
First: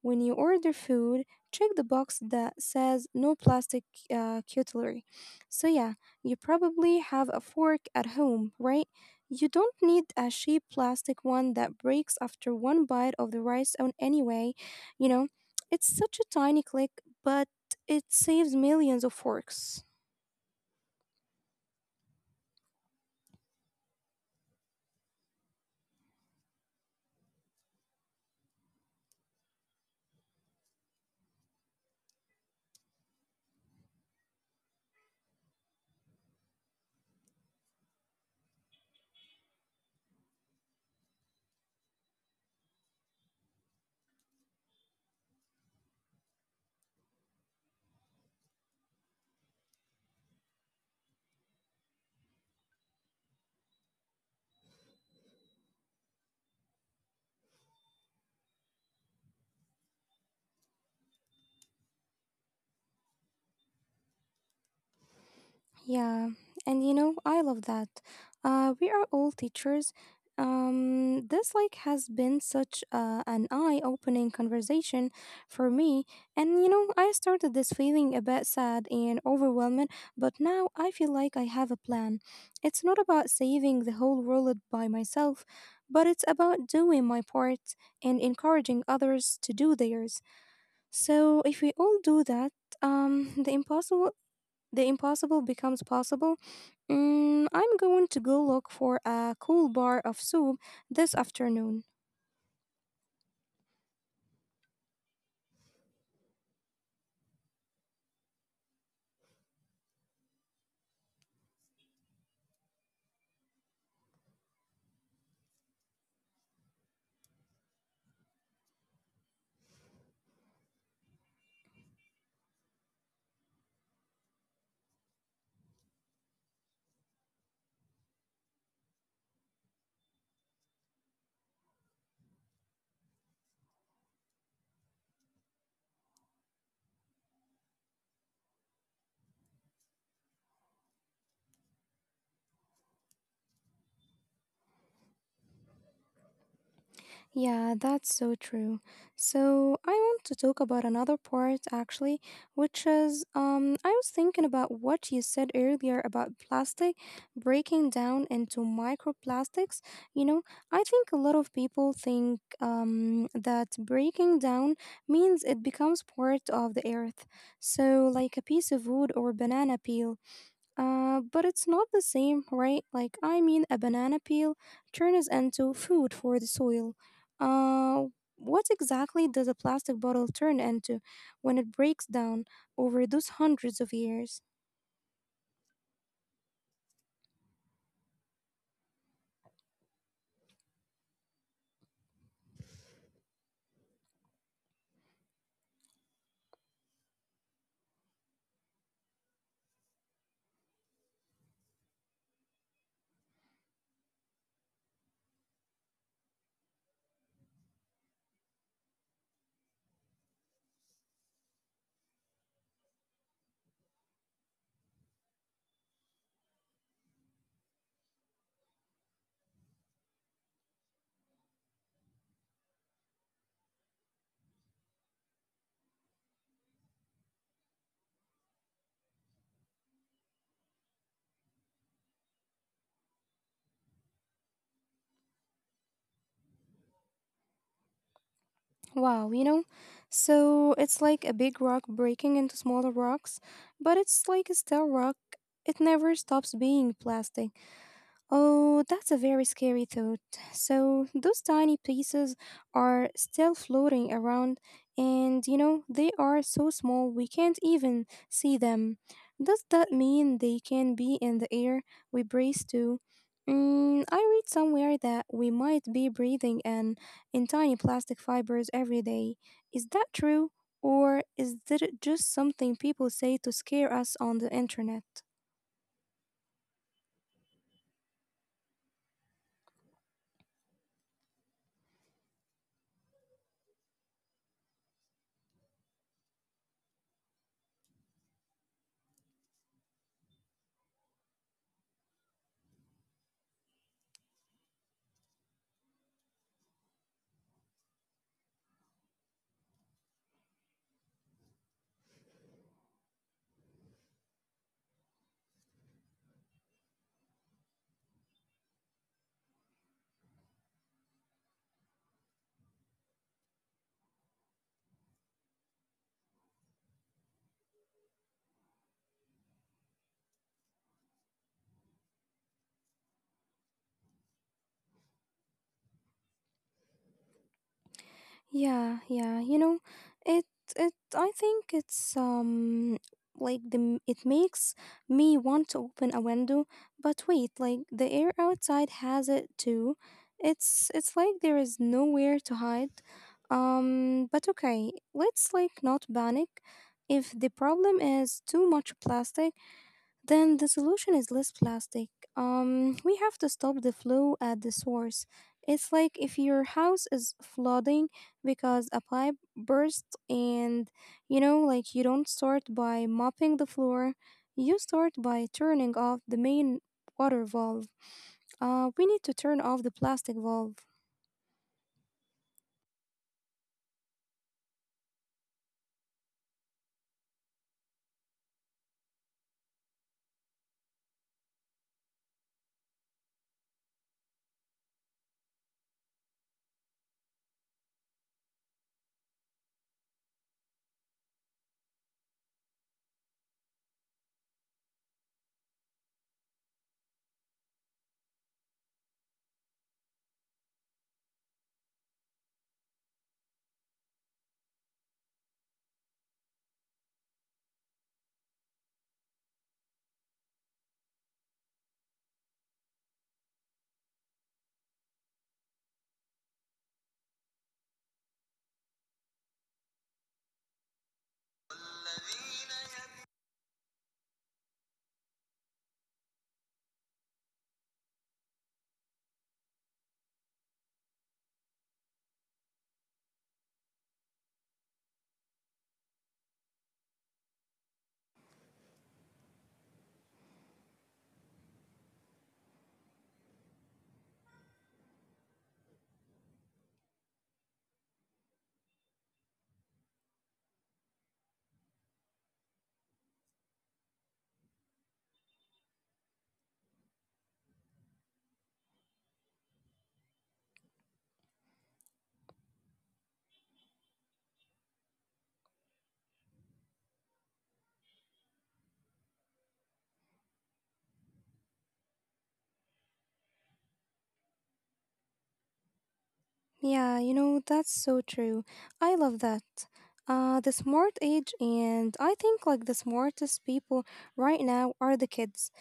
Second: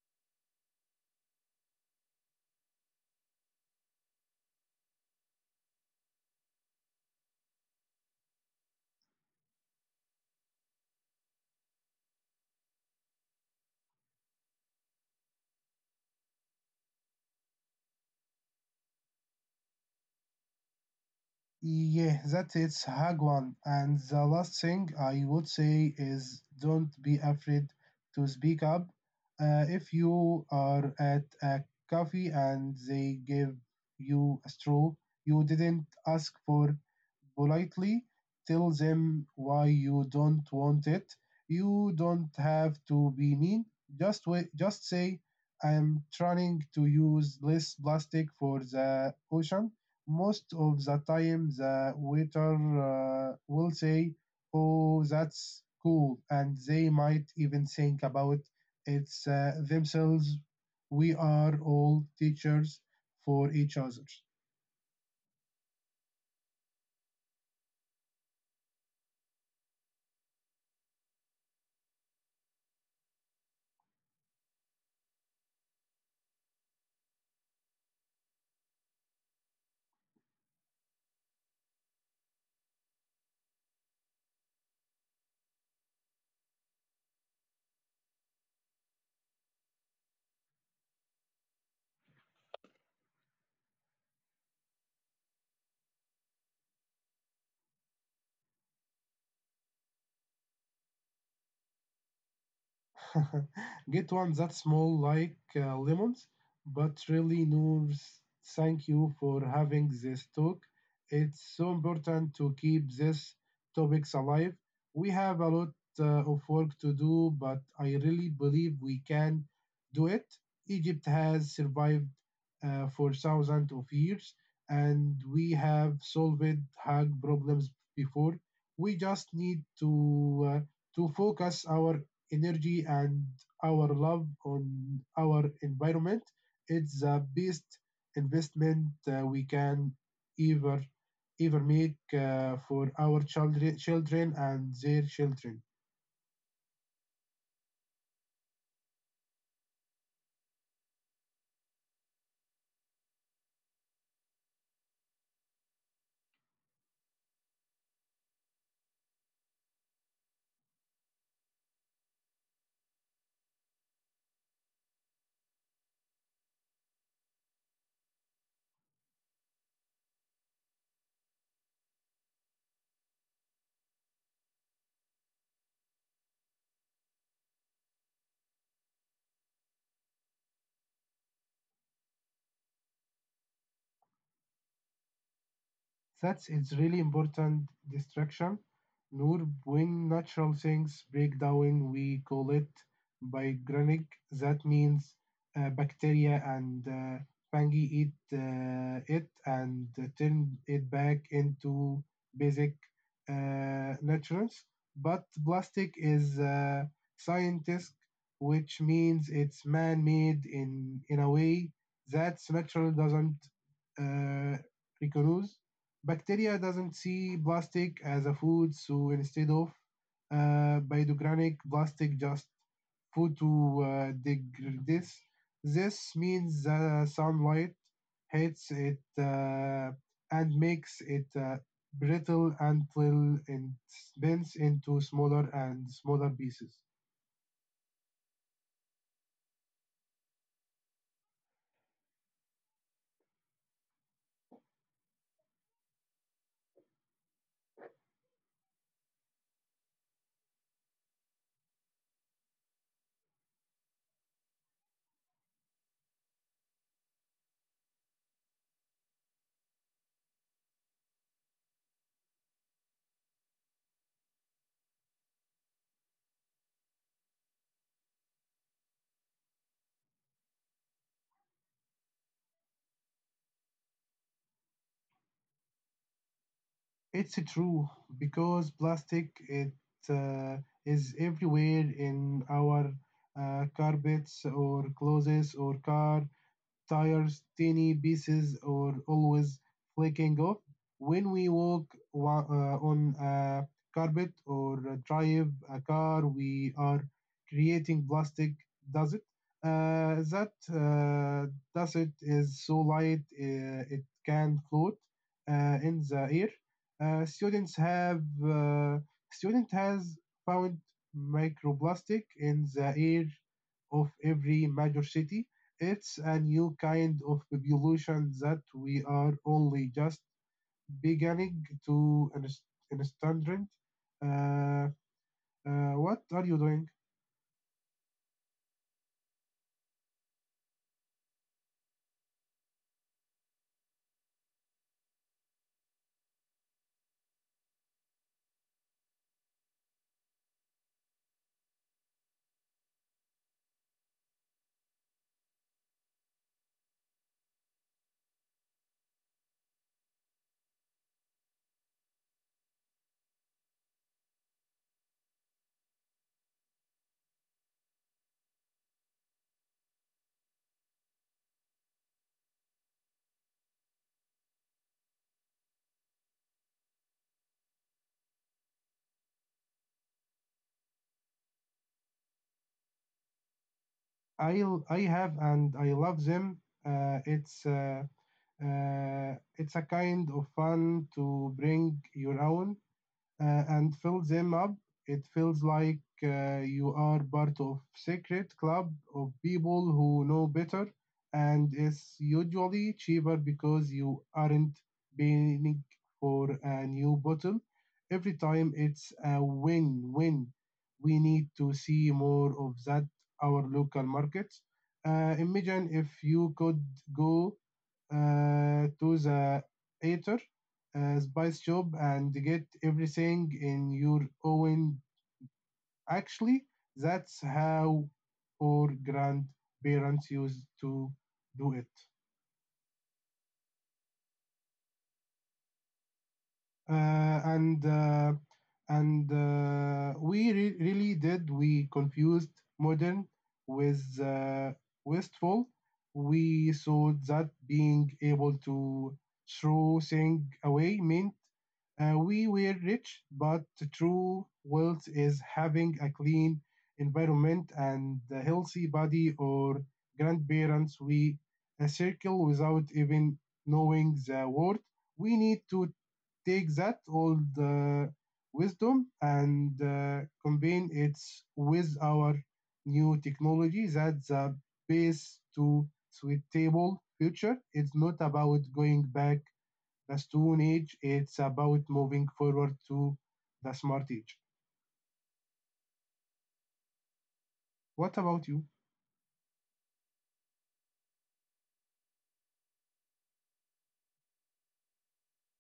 S1: When you order food, check the box that says no plastic cutlery. So yeah, you probably have a fork at home, right? You don't need a cheap plastic one that breaks after one bite of the rice on anyway, you know. It's such a tiny click, but it saves millions of forks.
S2: Yeah, that's it, Hagwan. And the last thing I would say is don't be afraid to speak up. If you are at a coffee and they give you a straw you didn't ask for politely, tell them why you don't want it. You don't have to be mean. Just say, I'm trying to use less plastic for the ocean most of the time. The waiter will say, oh, that's cool. And they might even think about it themselves. We are all teachers for each other.
S1: Yeah, and you know, I love that. We are all teachers. This like has been such an eye-opening conversation for me, and you know, I started this feeling a bit sad and overwhelmed, but now I feel like I have a plan. It's not about saving the whole world by myself, but it's about doing my part and encouraging others to do theirs. So if we all do that, um, the impossible the impossible becomes possible. Mm, I'm going to go look for a cool bar of soup this afternoon.
S2: Get one that's small like lemons, but really Noors, thank you for having this talk. It's so important to keep these topics alive. We have a lot of work to do, but I really believe we can do it. Egypt has survived for thousands of years, and we have solved hard problems before. We just need to focus our energy and our love on our environment. It's the best investment we can ever ever make for our children children and their children.
S1: Yeah, that's so true. So, I want to talk about another part actually, which is I was thinking about what you said earlier about plastic breaking down into microplastics. You know, I think a lot of people think that breaking down means it becomes part of the earth. So, like a piece of wood or banana peel. But it's not the same, right? Like, I mean, a banana peel turns into food for the soil. Uh, what exactly does a plastic bottle turn into when it breaks down over those hundreds of years?
S2: That's it's really important distraction. Nur, when natural things break down, we call it biogenic. That means bacteria and fungi eat it and turn it back into basic nutrients. But plastic is scientist, which means it's man-made in a way that natural doesn't uh, recognize. Bacteria doesn't see plastic as a food, so instead of biodegrading plastic just photodegrades. This means that sunlight hits it and makes it brittle until it bends into smaller and smaller pieces.
S1: Wow, you know? So it's like a big rock breaking into smaller rocks, but it's like a still rock. It never stops being plastic. Oh, that's a very scary thought. So, those tiny pieces are still floating around, and you know, they are so small we can't even see them. Does that mean they can be in the air we breathe to? Mm, I read somewhere that we might be breathing in tiny plastic fibers every day. Is that true, or is that just something people say to scare us on the internet?
S2: It's true because plastic it uh, is everywhere in our carpets or clothes or car tires. Tiny pieces are always flaking off. When we walk on a carpet or drive a car, we are creating plastic dust. That dust is so light it can float in the air. Students have student has found microplastic in the air of every major city. It's a new kind of evolution that we are only just beginning to understand. Uh, what are you doing?
S1: Yeah, yeah. You know, it it I think it's like it makes me want to open a window, but wait, like the air outside has it too. It's like there is nowhere to hide. But okay, let's like not panic. If the problem is too much plastic, then the solution is less plastic. We have to stop the flow at the source. It's like if your house is flooding because a pipe burst, and you know, like you don't start by mopping the floor, you start by turning off the main water valve. We need to turn off the plastic valve.
S2: I have and I love them. Uh, it's uh, it's a kind of fun to bring your own and fill them up. It feels like you are part of secret club of people who know better, and it's usually cheaper because you aren't paying for a new bottle every time. It's a win-win. We need to see more of that our local markets. Imagine if you could go to the theater spice shop and get everything in your own. Actually, that's how our grandparents used to do it. Uh, and uh, and We really did. We confused modern with wasteful. We saw that being able to throw things away meant we were rich, but true wealth is having a clean environment and a healthy body or grandparents. We a circle without even knowing the word. We need to take that old wisdom and combine it with our new technology. That's the base to suitable future. It's not about going back the Stone Age. It's about moving forward to the Smart Age.
S1: Yeah, you know, that's
S2: What
S1: so
S2: about you?
S1: true. I love that. The smart age, and I think like the smartest people right now are the kids.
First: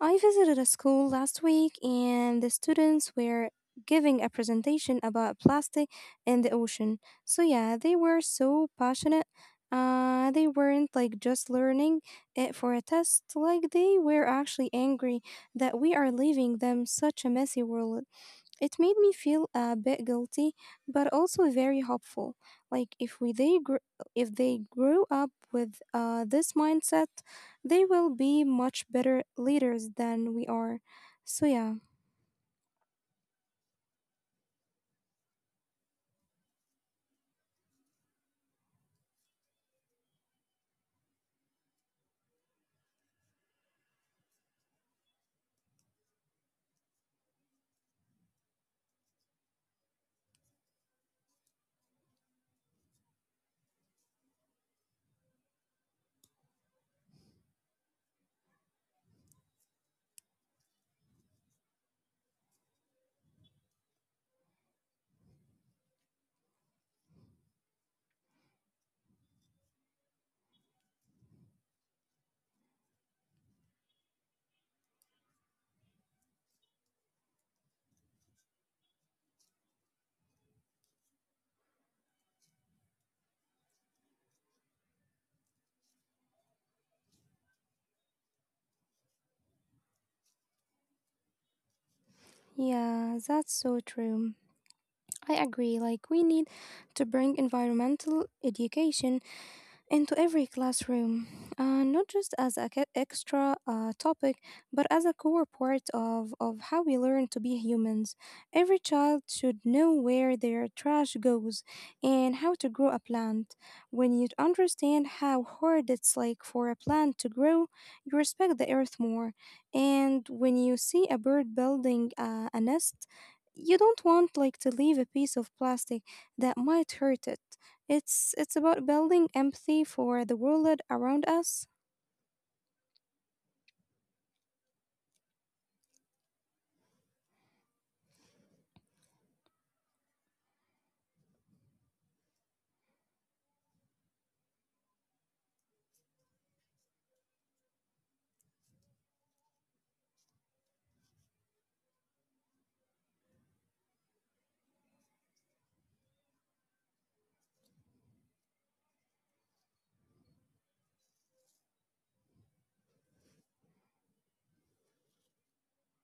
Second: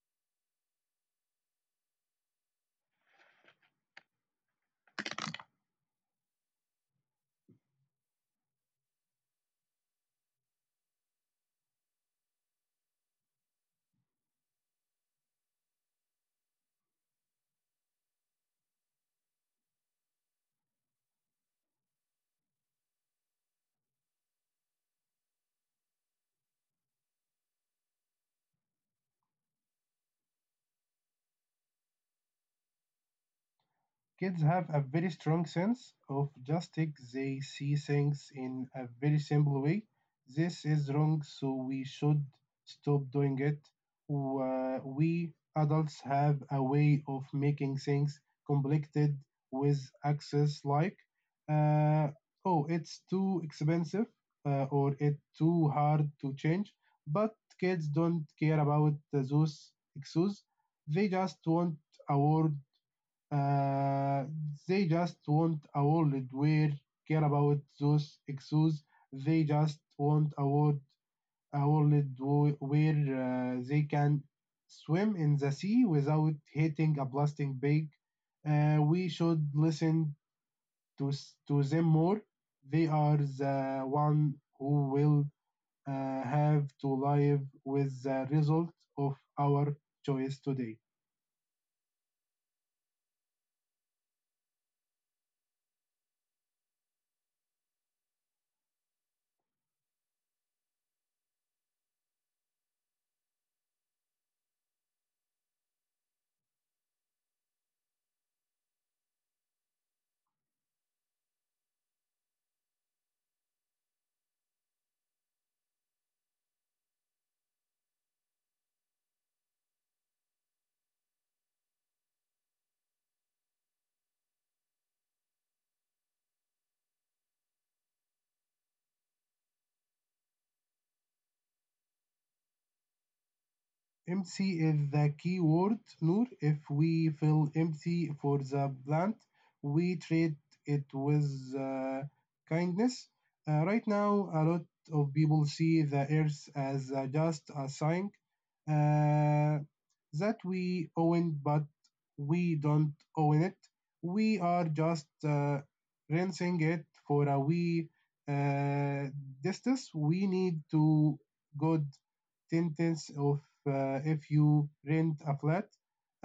S1: I visited a school last week and the students were giving a presentation about plastic in the ocean. So, yeah, they were so passionate. They weren't like just learning it for a test, like, they were actually angry that we are leaving them such a messy world. It made me feel a bit guilty, but also very hopeful. Like if they grew up with this mindset, they will be much better leaders than we are. So yeah,
S2: Kids have a very strong sense of justice. They see things in a very simple way. This is wrong, so we should stop doing it. We adults have a way of making things complicated with access like, uh, oh, it's too expensive or it's too hard to change. But kids don't care about those excuses. They just want a word. Uh, they just want a world where care about those issues. They just want a world where they can swim in the sea without hitting a plastic bag. We should listen to them more. They are the one who will have to live with the result of our choice today.
S1: yeah, that's so true. I agree. Like we need to bring environmental education into every classroom, not just as an extra topic, but as a core part of how we learn to be humans. Every child should know where their trash goes and how to grow a plant. When you understand how hard it's like for a plant to grow, you respect the earth more. And when you see a bird building a nest, you don't want like to leave a piece of plastic that might hurt it. It's about building empathy for the world around us.
S2: Empty is the key word, Noor. If we fill empty for the plant, we treat it with uh, kindness. Right now, a lot of people see the earth as just a sign uh, that we own, but we don't own it. We are just rinsing it for a wee uh, distance. We need to good ten tenths of if you rent a flat.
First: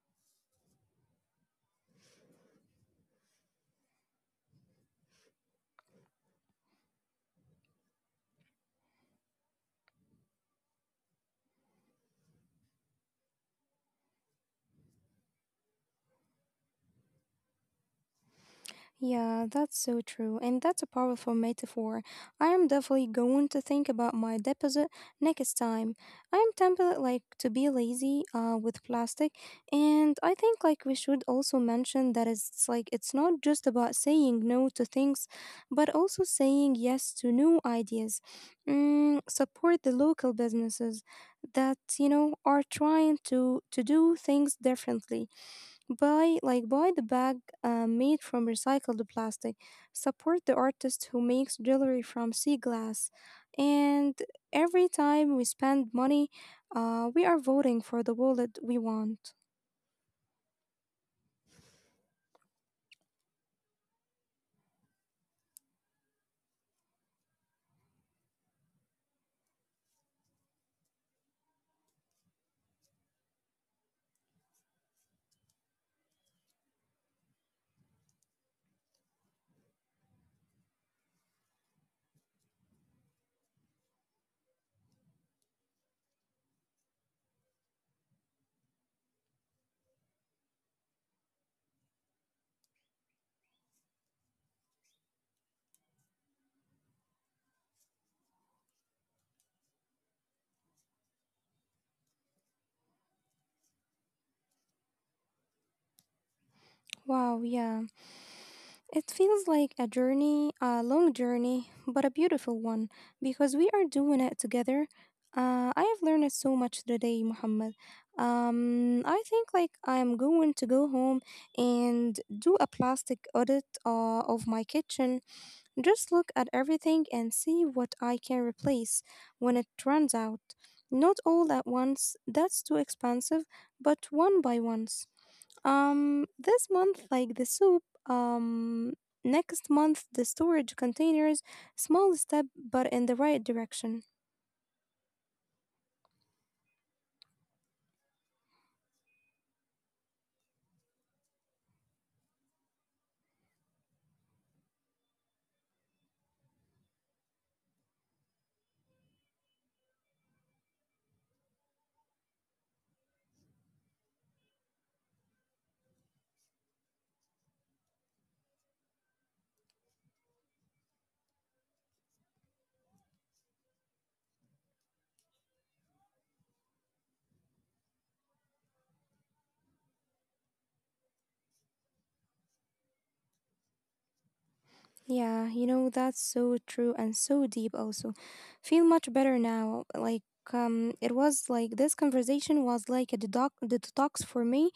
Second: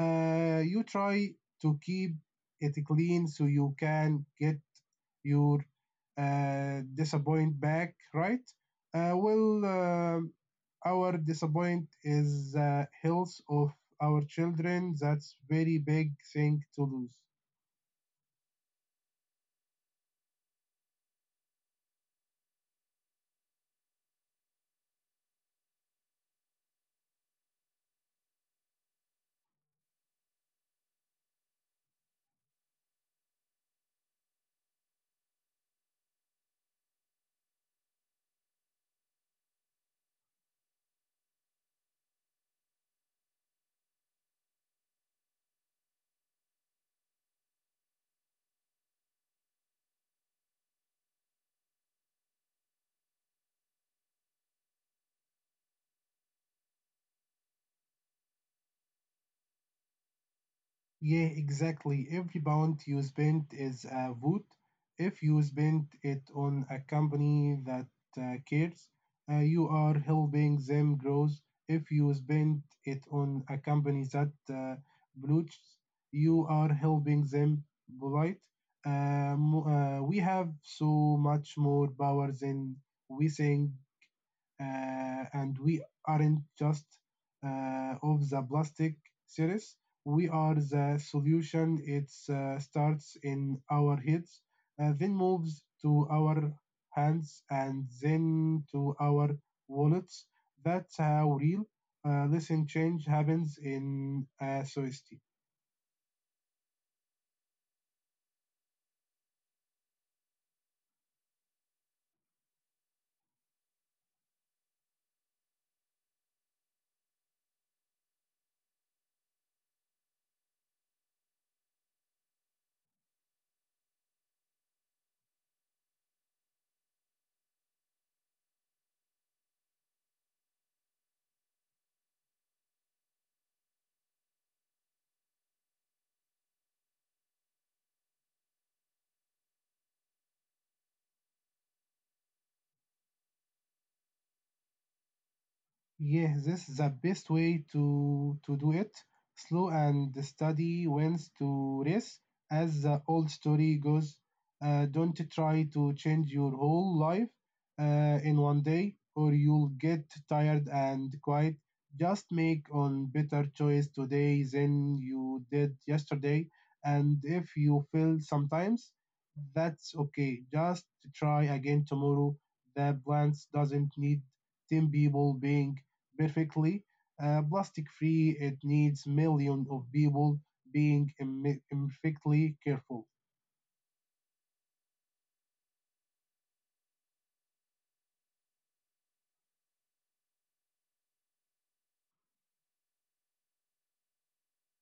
S2: You try to keep it clean so you can get your disappoint back, right? Well, our disappoint is health of our children. That's very big thing to lose.
S1: Yeah, that's so true. And that's a powerful metaphor. I am definitely going to think about my deposit next time. I am tempted like to be lazy with plastic, and I think like we should also mention that it's like it's not just about saying no to things but also saying yes to new ideas. Mm, support the local businesses that you know are trying to do things differently. Buy like buy the bag made from recycled plastic. Support the artist who makes jewelry from sea glass. And every time we spend money, we are voting for the wallet we want.
S2: Yeah, exactly. Every pound you spend is a vote. If you spend it on a company that cares, you are helping them grow. If you spend it on a company that pollutes, you are helping them polite. We have so much more power than we think and we aren't just of the plastic series. We are the solution. It starts in our heads, then moves to our hands, and then to our wallets. That's how real listen change happens in society.
S1: Wow, yeah. It feels like a journey, a long journey, but a beautiful one because we are doing it together. I have learned so much today, Muhammad. I think like I'm going to go home and do a plastic audit of my kitchen. Just look at everything and see what I can replace when it runs out. Not all at once, that's too expensive, but one by one. This month, like the soup. Next month, the storage containers. Small step, but in the right direction.
S2: Yes, this is the best way to do it. Slow and steady wins to race, as the old story goes. Don't try to change your whole life in one day, or you'll get tired and quiet. Just make on better choice today than you did yesterday. And if you fail sometimes, that's okay. Just try again tomorrow. The plans doesn't need 10 people being perfectly plastic free. It needs millions of people being imperfectly careful.
S1: Yeah, you know, that's so true and so deep, also. Feel much better now. Like, it was like this conversation was like a detox for me.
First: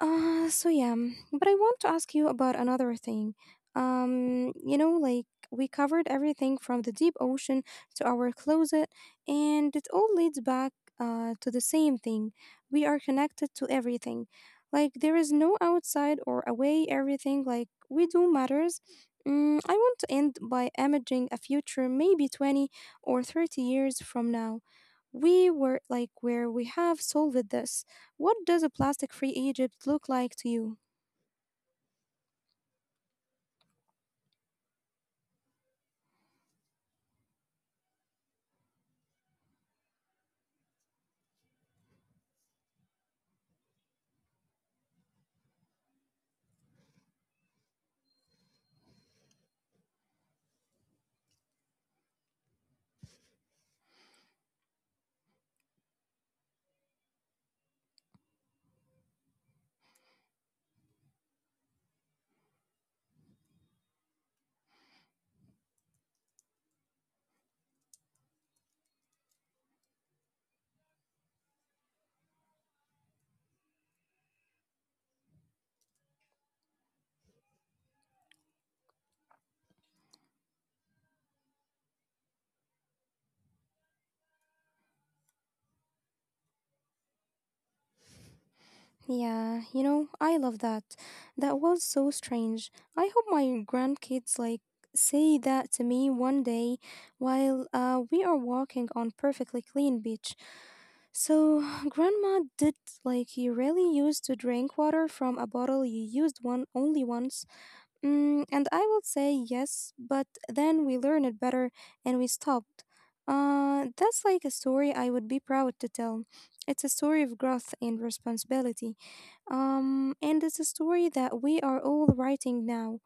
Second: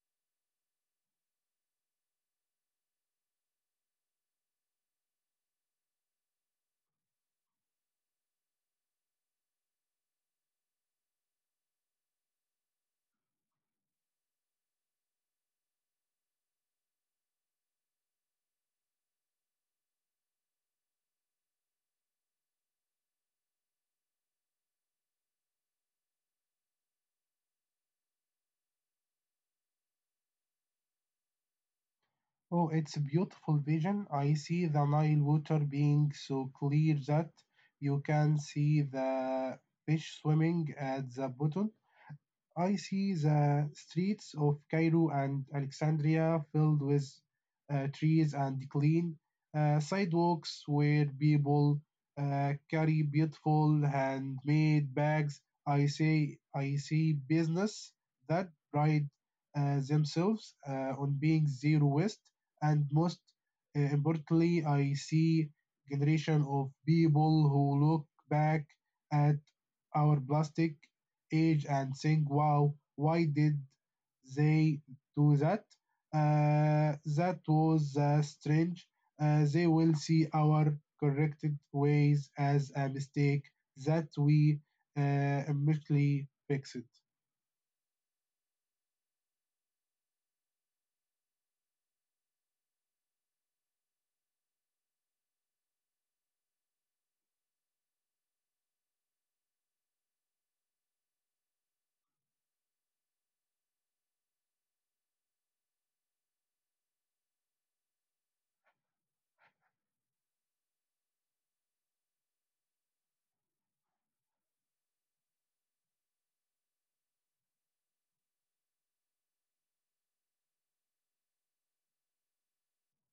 S1: So yeah, mm, but I want to ask you about another thing. You know, like we covered everything from the deep ocean to our closet, and it all leads back to the same thing. We are connected to everything. Like there is no outside or away, everything like we do matters. Mm, I want to end by imaging a future maybe 20 or 30 years from now. We were like where we have solved this, what does a plastic free Egypt look like to you?
S2: Oh, it's a beautiful vision. I see the Nile water being so clear that you can see the fish swimming at the bottom. I see the streets of Cairo and Alexandria filled with trees and clean sidewalks where people carry beautiful handmade bags. I say I see business that pride themselves on being zero waste, and most importantly, I see generation of people who look back at our plastic age and think, wow, why did they do that? That was strange. They will see our corrected ways as a mistake that we uh, immediately fixed.
S1: Yeah, you know, I love that. That was so strange. I hope my grandkids like say that to me one day while we are walking on perfectly clean beach. So, grandma did like you really used to drink water from a bottle you used one only once. Mm, and I will say yes, but then we learn it better and we stopped. That's like a story I would be proud to tell. It's a story of growth and responsibility. And it's a story that we are all writing now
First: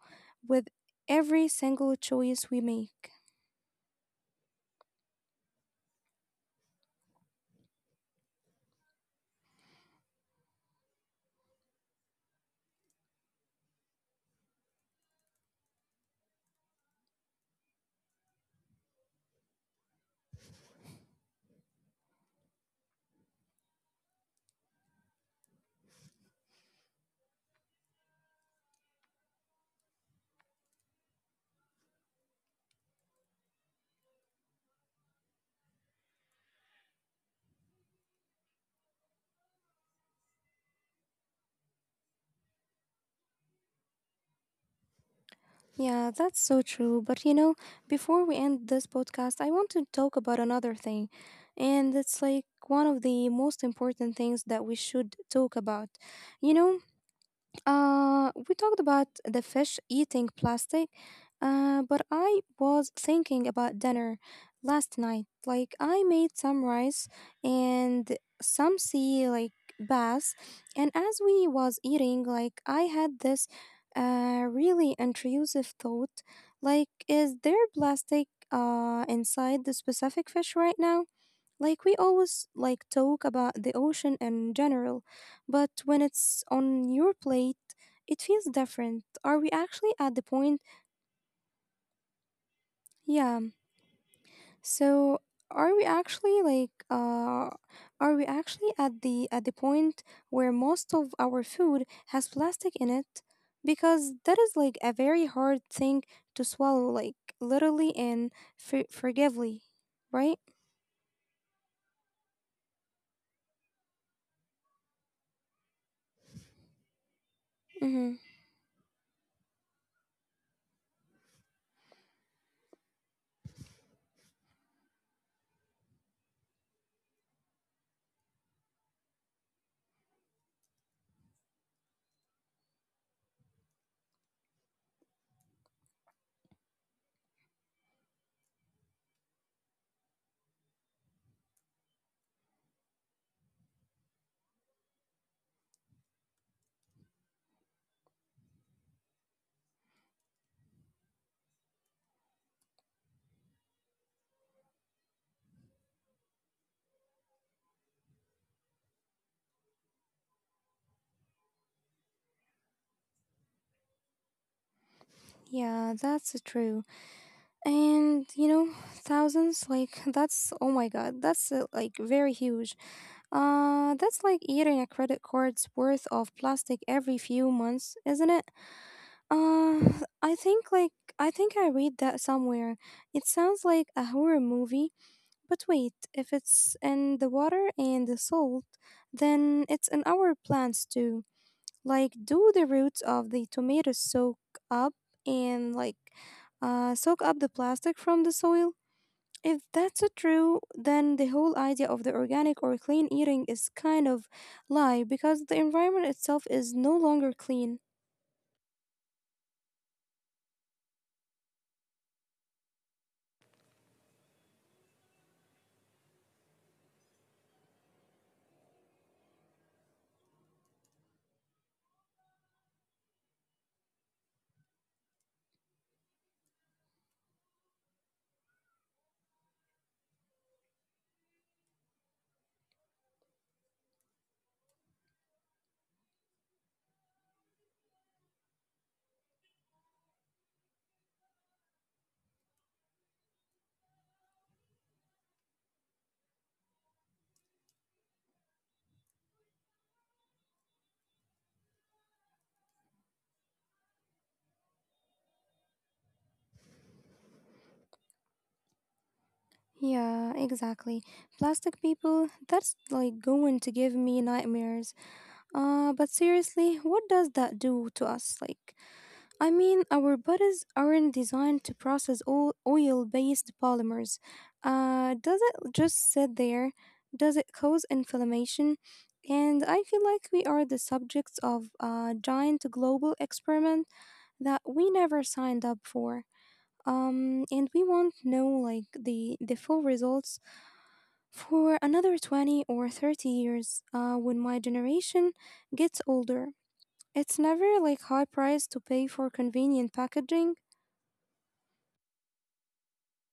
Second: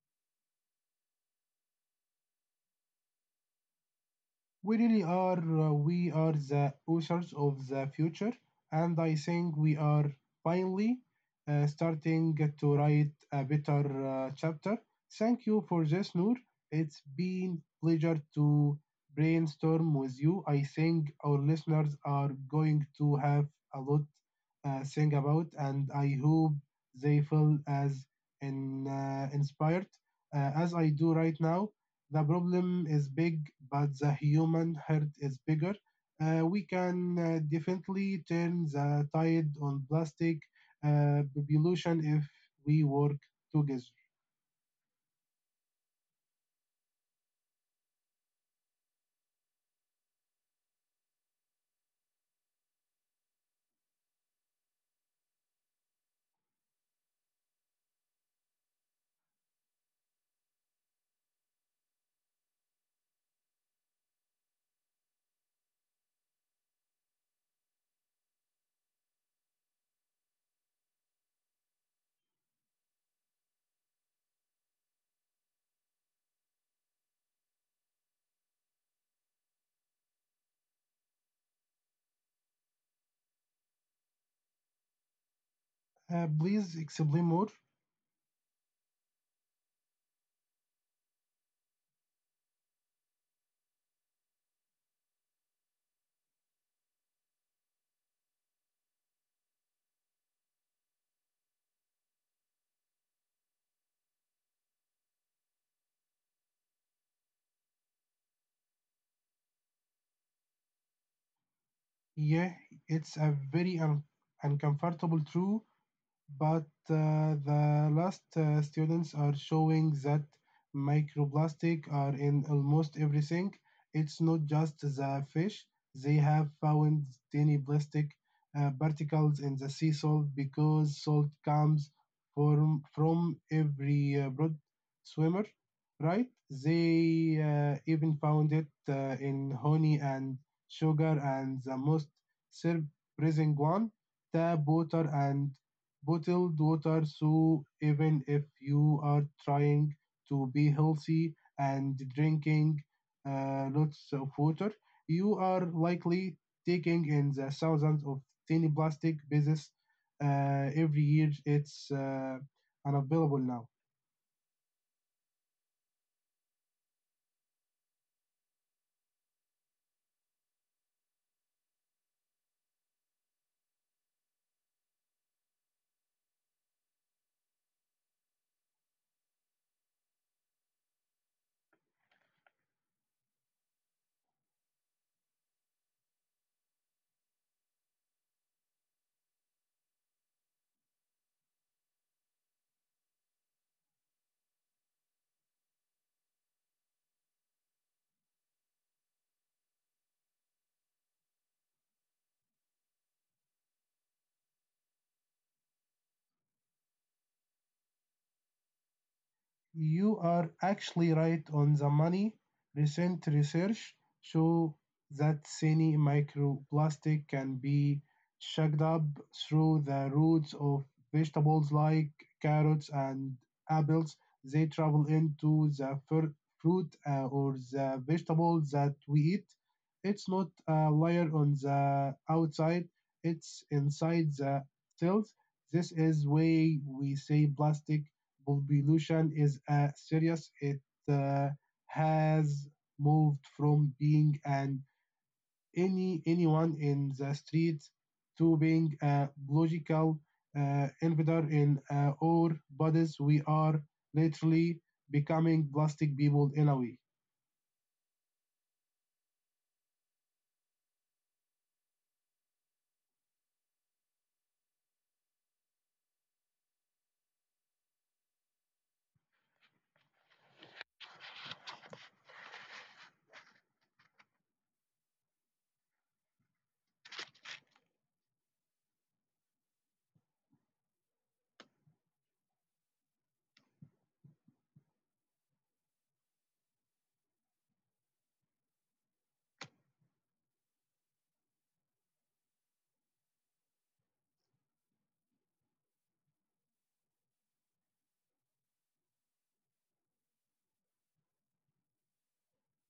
S1: with every single choice we make.
S2: We really are. We are the authors of the future, and I think we are finally starting to write a better chapter. Thank you for this, Noor. It's been pleasure to brainstorm with you. I think our listeners are going to have a lot think about, and I hope they feel as inspired as I do right now. The problem is big, but the human hurt is bigger. We can definitely turn the tide on plastic uh, pollution if we work together.
S1: Yeah, that's so true. But you know, before we end this podcast, I want to talk about another thing. And it's like one of the most important things that we should talk about. You know, we talked about the fish eating plastic, but I was thinking about dinner last night. Like, I made some rice and some sea, like, bass. And as we was eating, like, I had this really intrusive thought, like, is there plastic inside the specific fish right now? Like we always like talk about the ocean in general, but when
S2: Uh,
S1: it's
S2: please
S1: on your
S2: explain more.
S1: plate, it feels different. Are we actually at the point? Yeah. So are we actually like are we actually at the point where most of our food has plastic in it? Because that is like a very hard thing to swallow, like literally and forgively, right?
S2: Yeah, it's a very uncomfortable truth, but the
S1: Mm-hmm.
S2: last students are showing that microplastic are in almost everything. It's not just the fish. They have found tiny plastic particles in the sea salt because salt comes from every broad swimmer, right? They even found it in honey and sugar and the most surprising one tap water and bottled water, so even if you are trying to be healthy and drinking lots of water, you are likely taking in the thousands of tiny plastic pieces every year. It's unavailable now.
S1: Yeah, that's true. And you know, thousands, like that's, oh my god, that's like very huge. That's like eating a credit card's worth of plastic every few months, isn't it? Uh i think like i think I read that somewhere. It sounds like a horror movie, but wait, if it's in the water and the salt, then it's in our plants too. Like do the roots of the tomatoes soak up and like soak up the plastic from the soil? If that's a true, then the whole idea of the organic or clean eating is kind of lie, because the environment itself is no longer clean.
S2: You are actually right on the money. Recent research shows that tiny microplastic can be sucked up through the roots of vegetables like carrots and apples. They travel into the fruit or the vegetables that we eat. It's not a layer on the outside, it's inside the cells. This is why we say plastic pollution is serious. It uh, has moved from being an anyone in the street to being a logical invader in our bodies. We are literally becoming plastic people in a way.
S1: Yeah, exactly. Plastic people, that's like going to give me nightmares. But seriously, what does that do to us? Like, I mean, our bodies aren't designed to process all oil based polymers. Does it just sit there? Does it cause inflammation? And I feel like we are the subjects of a giant global experiment that we never signed up for. And we won't know like the full results for another 20 or 30 years when my generation gets older. It's never like high price to pay for convenient packaging.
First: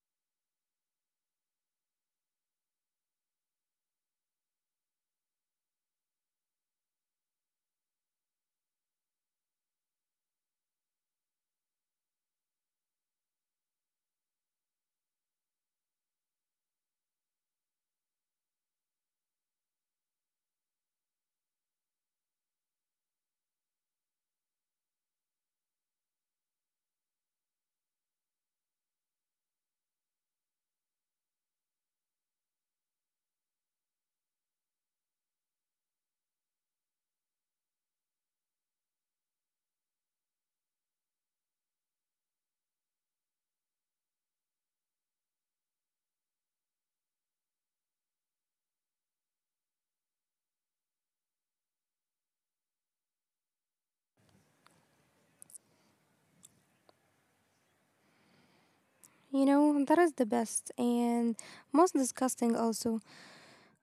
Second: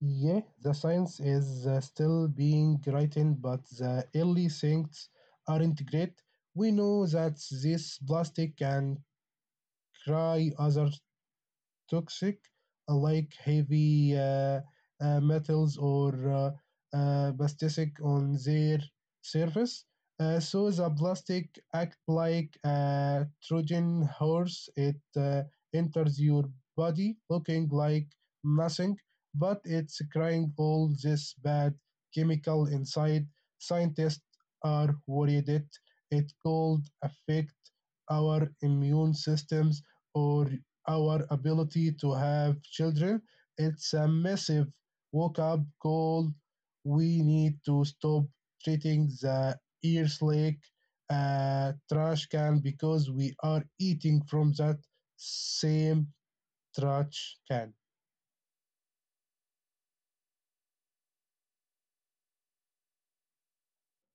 S2: Yeah, the science is still being written, but the early things aren't great. We know that this plastic can cry other toxic, like heavy metals or plastic on their surface. So the plastic act like a Trojan horse. It enters your body looking like nothing, but it's carrying all this bad chemical inside. Scientists are worried it could affect our immune systems or our ability to have children. It's a massive wake up call. We need to stop treating the Earth like a trash can because we are eating from that same trash can.
S1: You know, that is the best and most disgusting also.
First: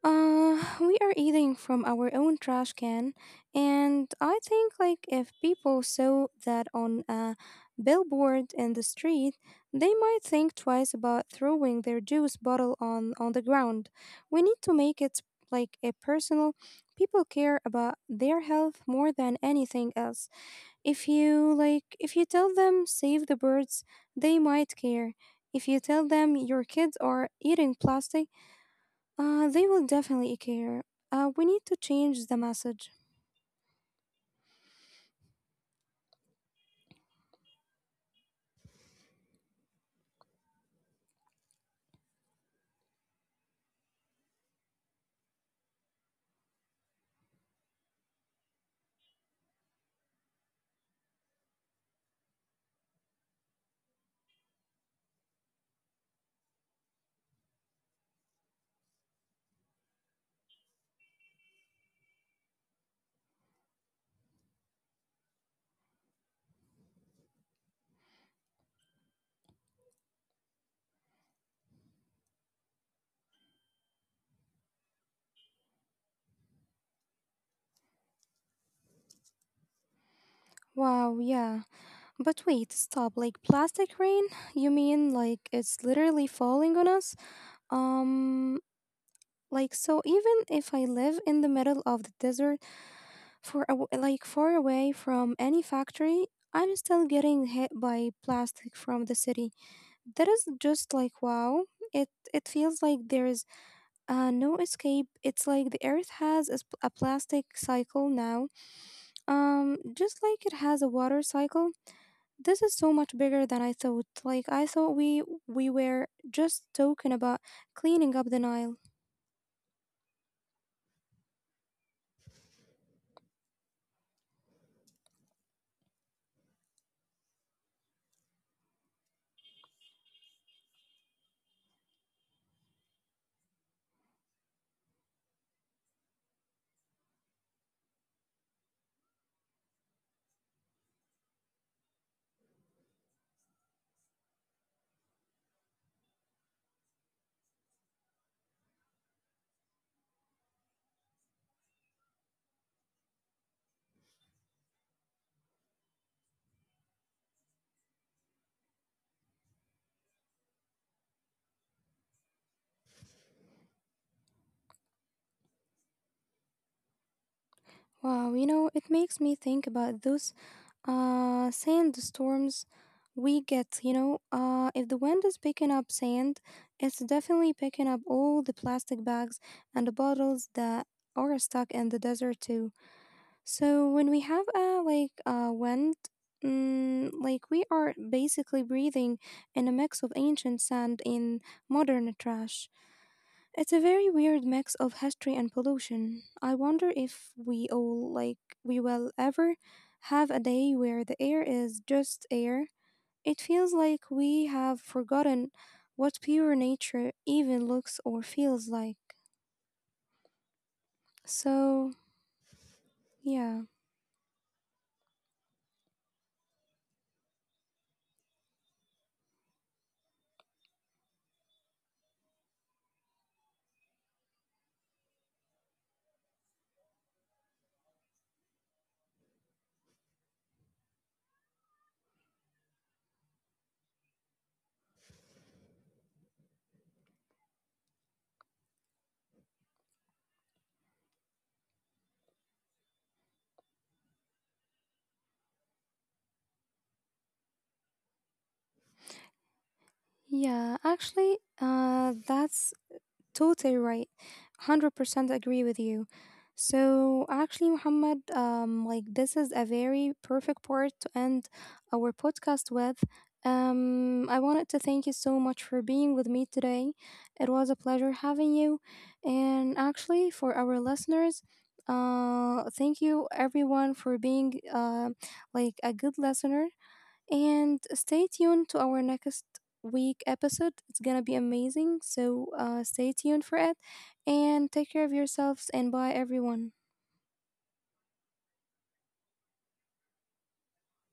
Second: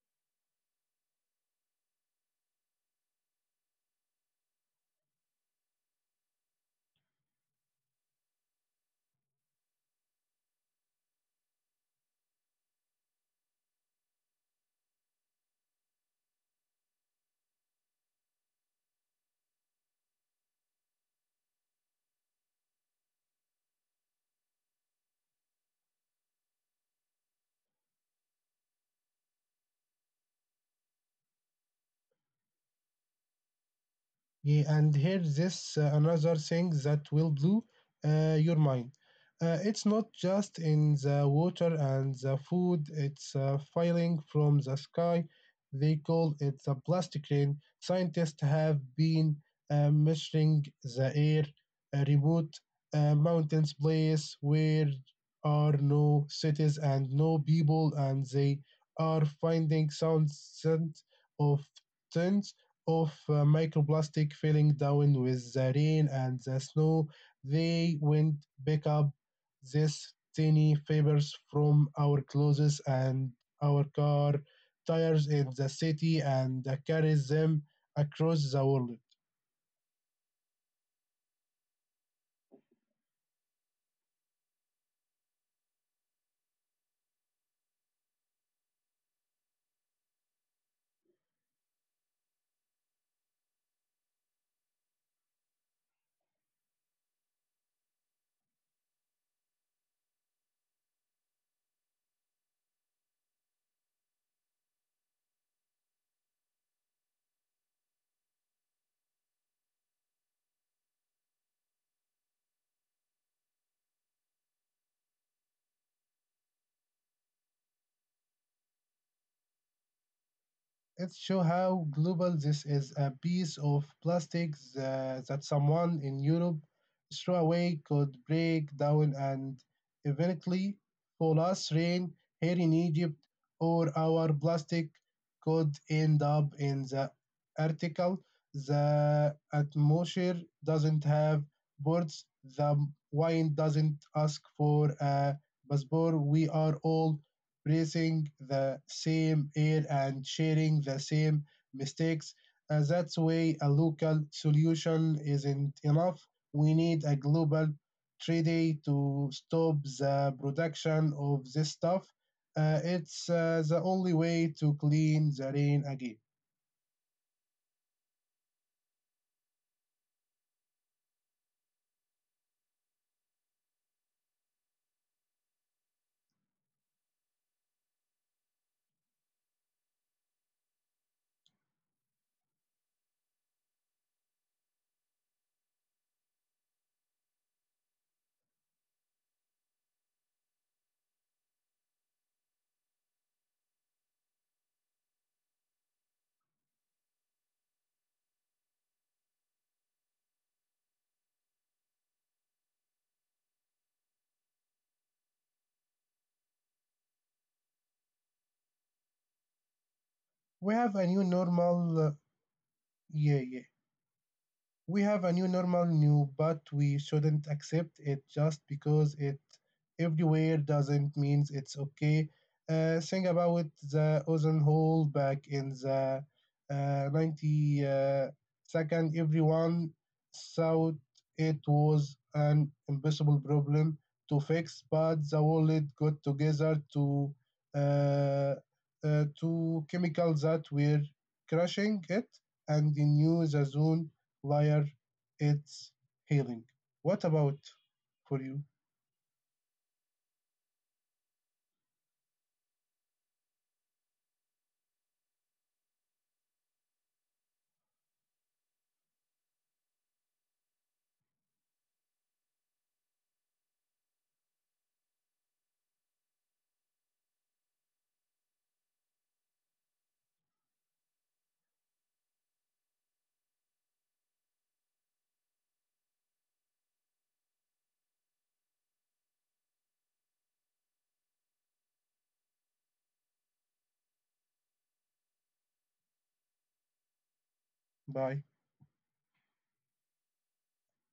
S1: We are eating from our own trash can, and I think like if people saw that on a billboard in the street, they might think twice about throwing their juice bottle on the ground. We need to make it like a personal. People care about their health more than anything else. If you like if you tell them save the birds, they might care. If you tell them your kids are eating plastic, they will definitely care. We need to change the message.
S2: Yeah, and here's this another thing that will blow your mind. It's not just in the water and the food, it's falling from the sky. They call it the plastic rain. Scientists have been measuring the air, remote mountains, place where are no cities and no people, and they are finding thousands of tons of microplastic filling down with the rain and the snow. They went pick up these tiny fibers from our clothes and our car tires in the city and carries them across the world.
S1: Wow, yeah. But wait, stop. Like plastic rain? You mean like it's literally falling on us? Um like so even if I live in the middle of the desert for a w like far away from any factory, I'm still getting hit by plastic from the city. That is just like wow, it feels like there is no escape. It's like the earth has a, a plastic cycle now, just like it has a water cycle. This is so much bigger than I thought. Like I thought we were just talking about cleaning up the Nile.
S2: It shows how global this is a piece of plastic that someone in Europe threw away could break down and eventually fall us rain here in Egypt, or our plastic could end up in the article. The atmosphere doesn't have boards, the wine doesn't ask for a passport. We are all breathing the same air and sharing the same mistakes. That's why a local solution isn't enough. We need a global treaty to stop the production of this stuff. It's the only way to clean the rain again.
S1: Wow, you know, it makes me think about those sandstorms we get, you know. If the wind is picking up sand, it's definitely picking up all the plastic bags and the bottles that are stuck in the desert too. So when we have a like a wind, mm, like we are basically breathing in a mix of ancient sand and modern trash. It's a very weird mix of history and pollution. I wonder if we all like we will ever have a day where the air is just air. It feels like we have forgotten what pure nature even looks or feels like.
S2: We have a new
S1: So,
S2: normal. Yeah,
S1: yeah.
S2: yeah. We have a new normal new, but we shouldn't accept it just because it everywhere doesn't means it's okay. Think about the ozone hole back in the 90s second. Everyone thought it was an impossible problem to fix, but the world got together uh, to chemicals that were crushing it and they knew the zone liar, it's healing. What about for you?
S1: Yeah, actually, that's totally right. 100% agree with you. So, actually, Muhammad, like this is a very perfect part to end our podcast with. I wanted to thank you so much for being with me today. It was a pleasure having you. And actually, for our listeners, thank you everyone for being like a good listener and stay tuned to our next week episode. It's going to be amazing. So stay tuned for it and take care of yourselves and bye, everyone.
S2: Bye.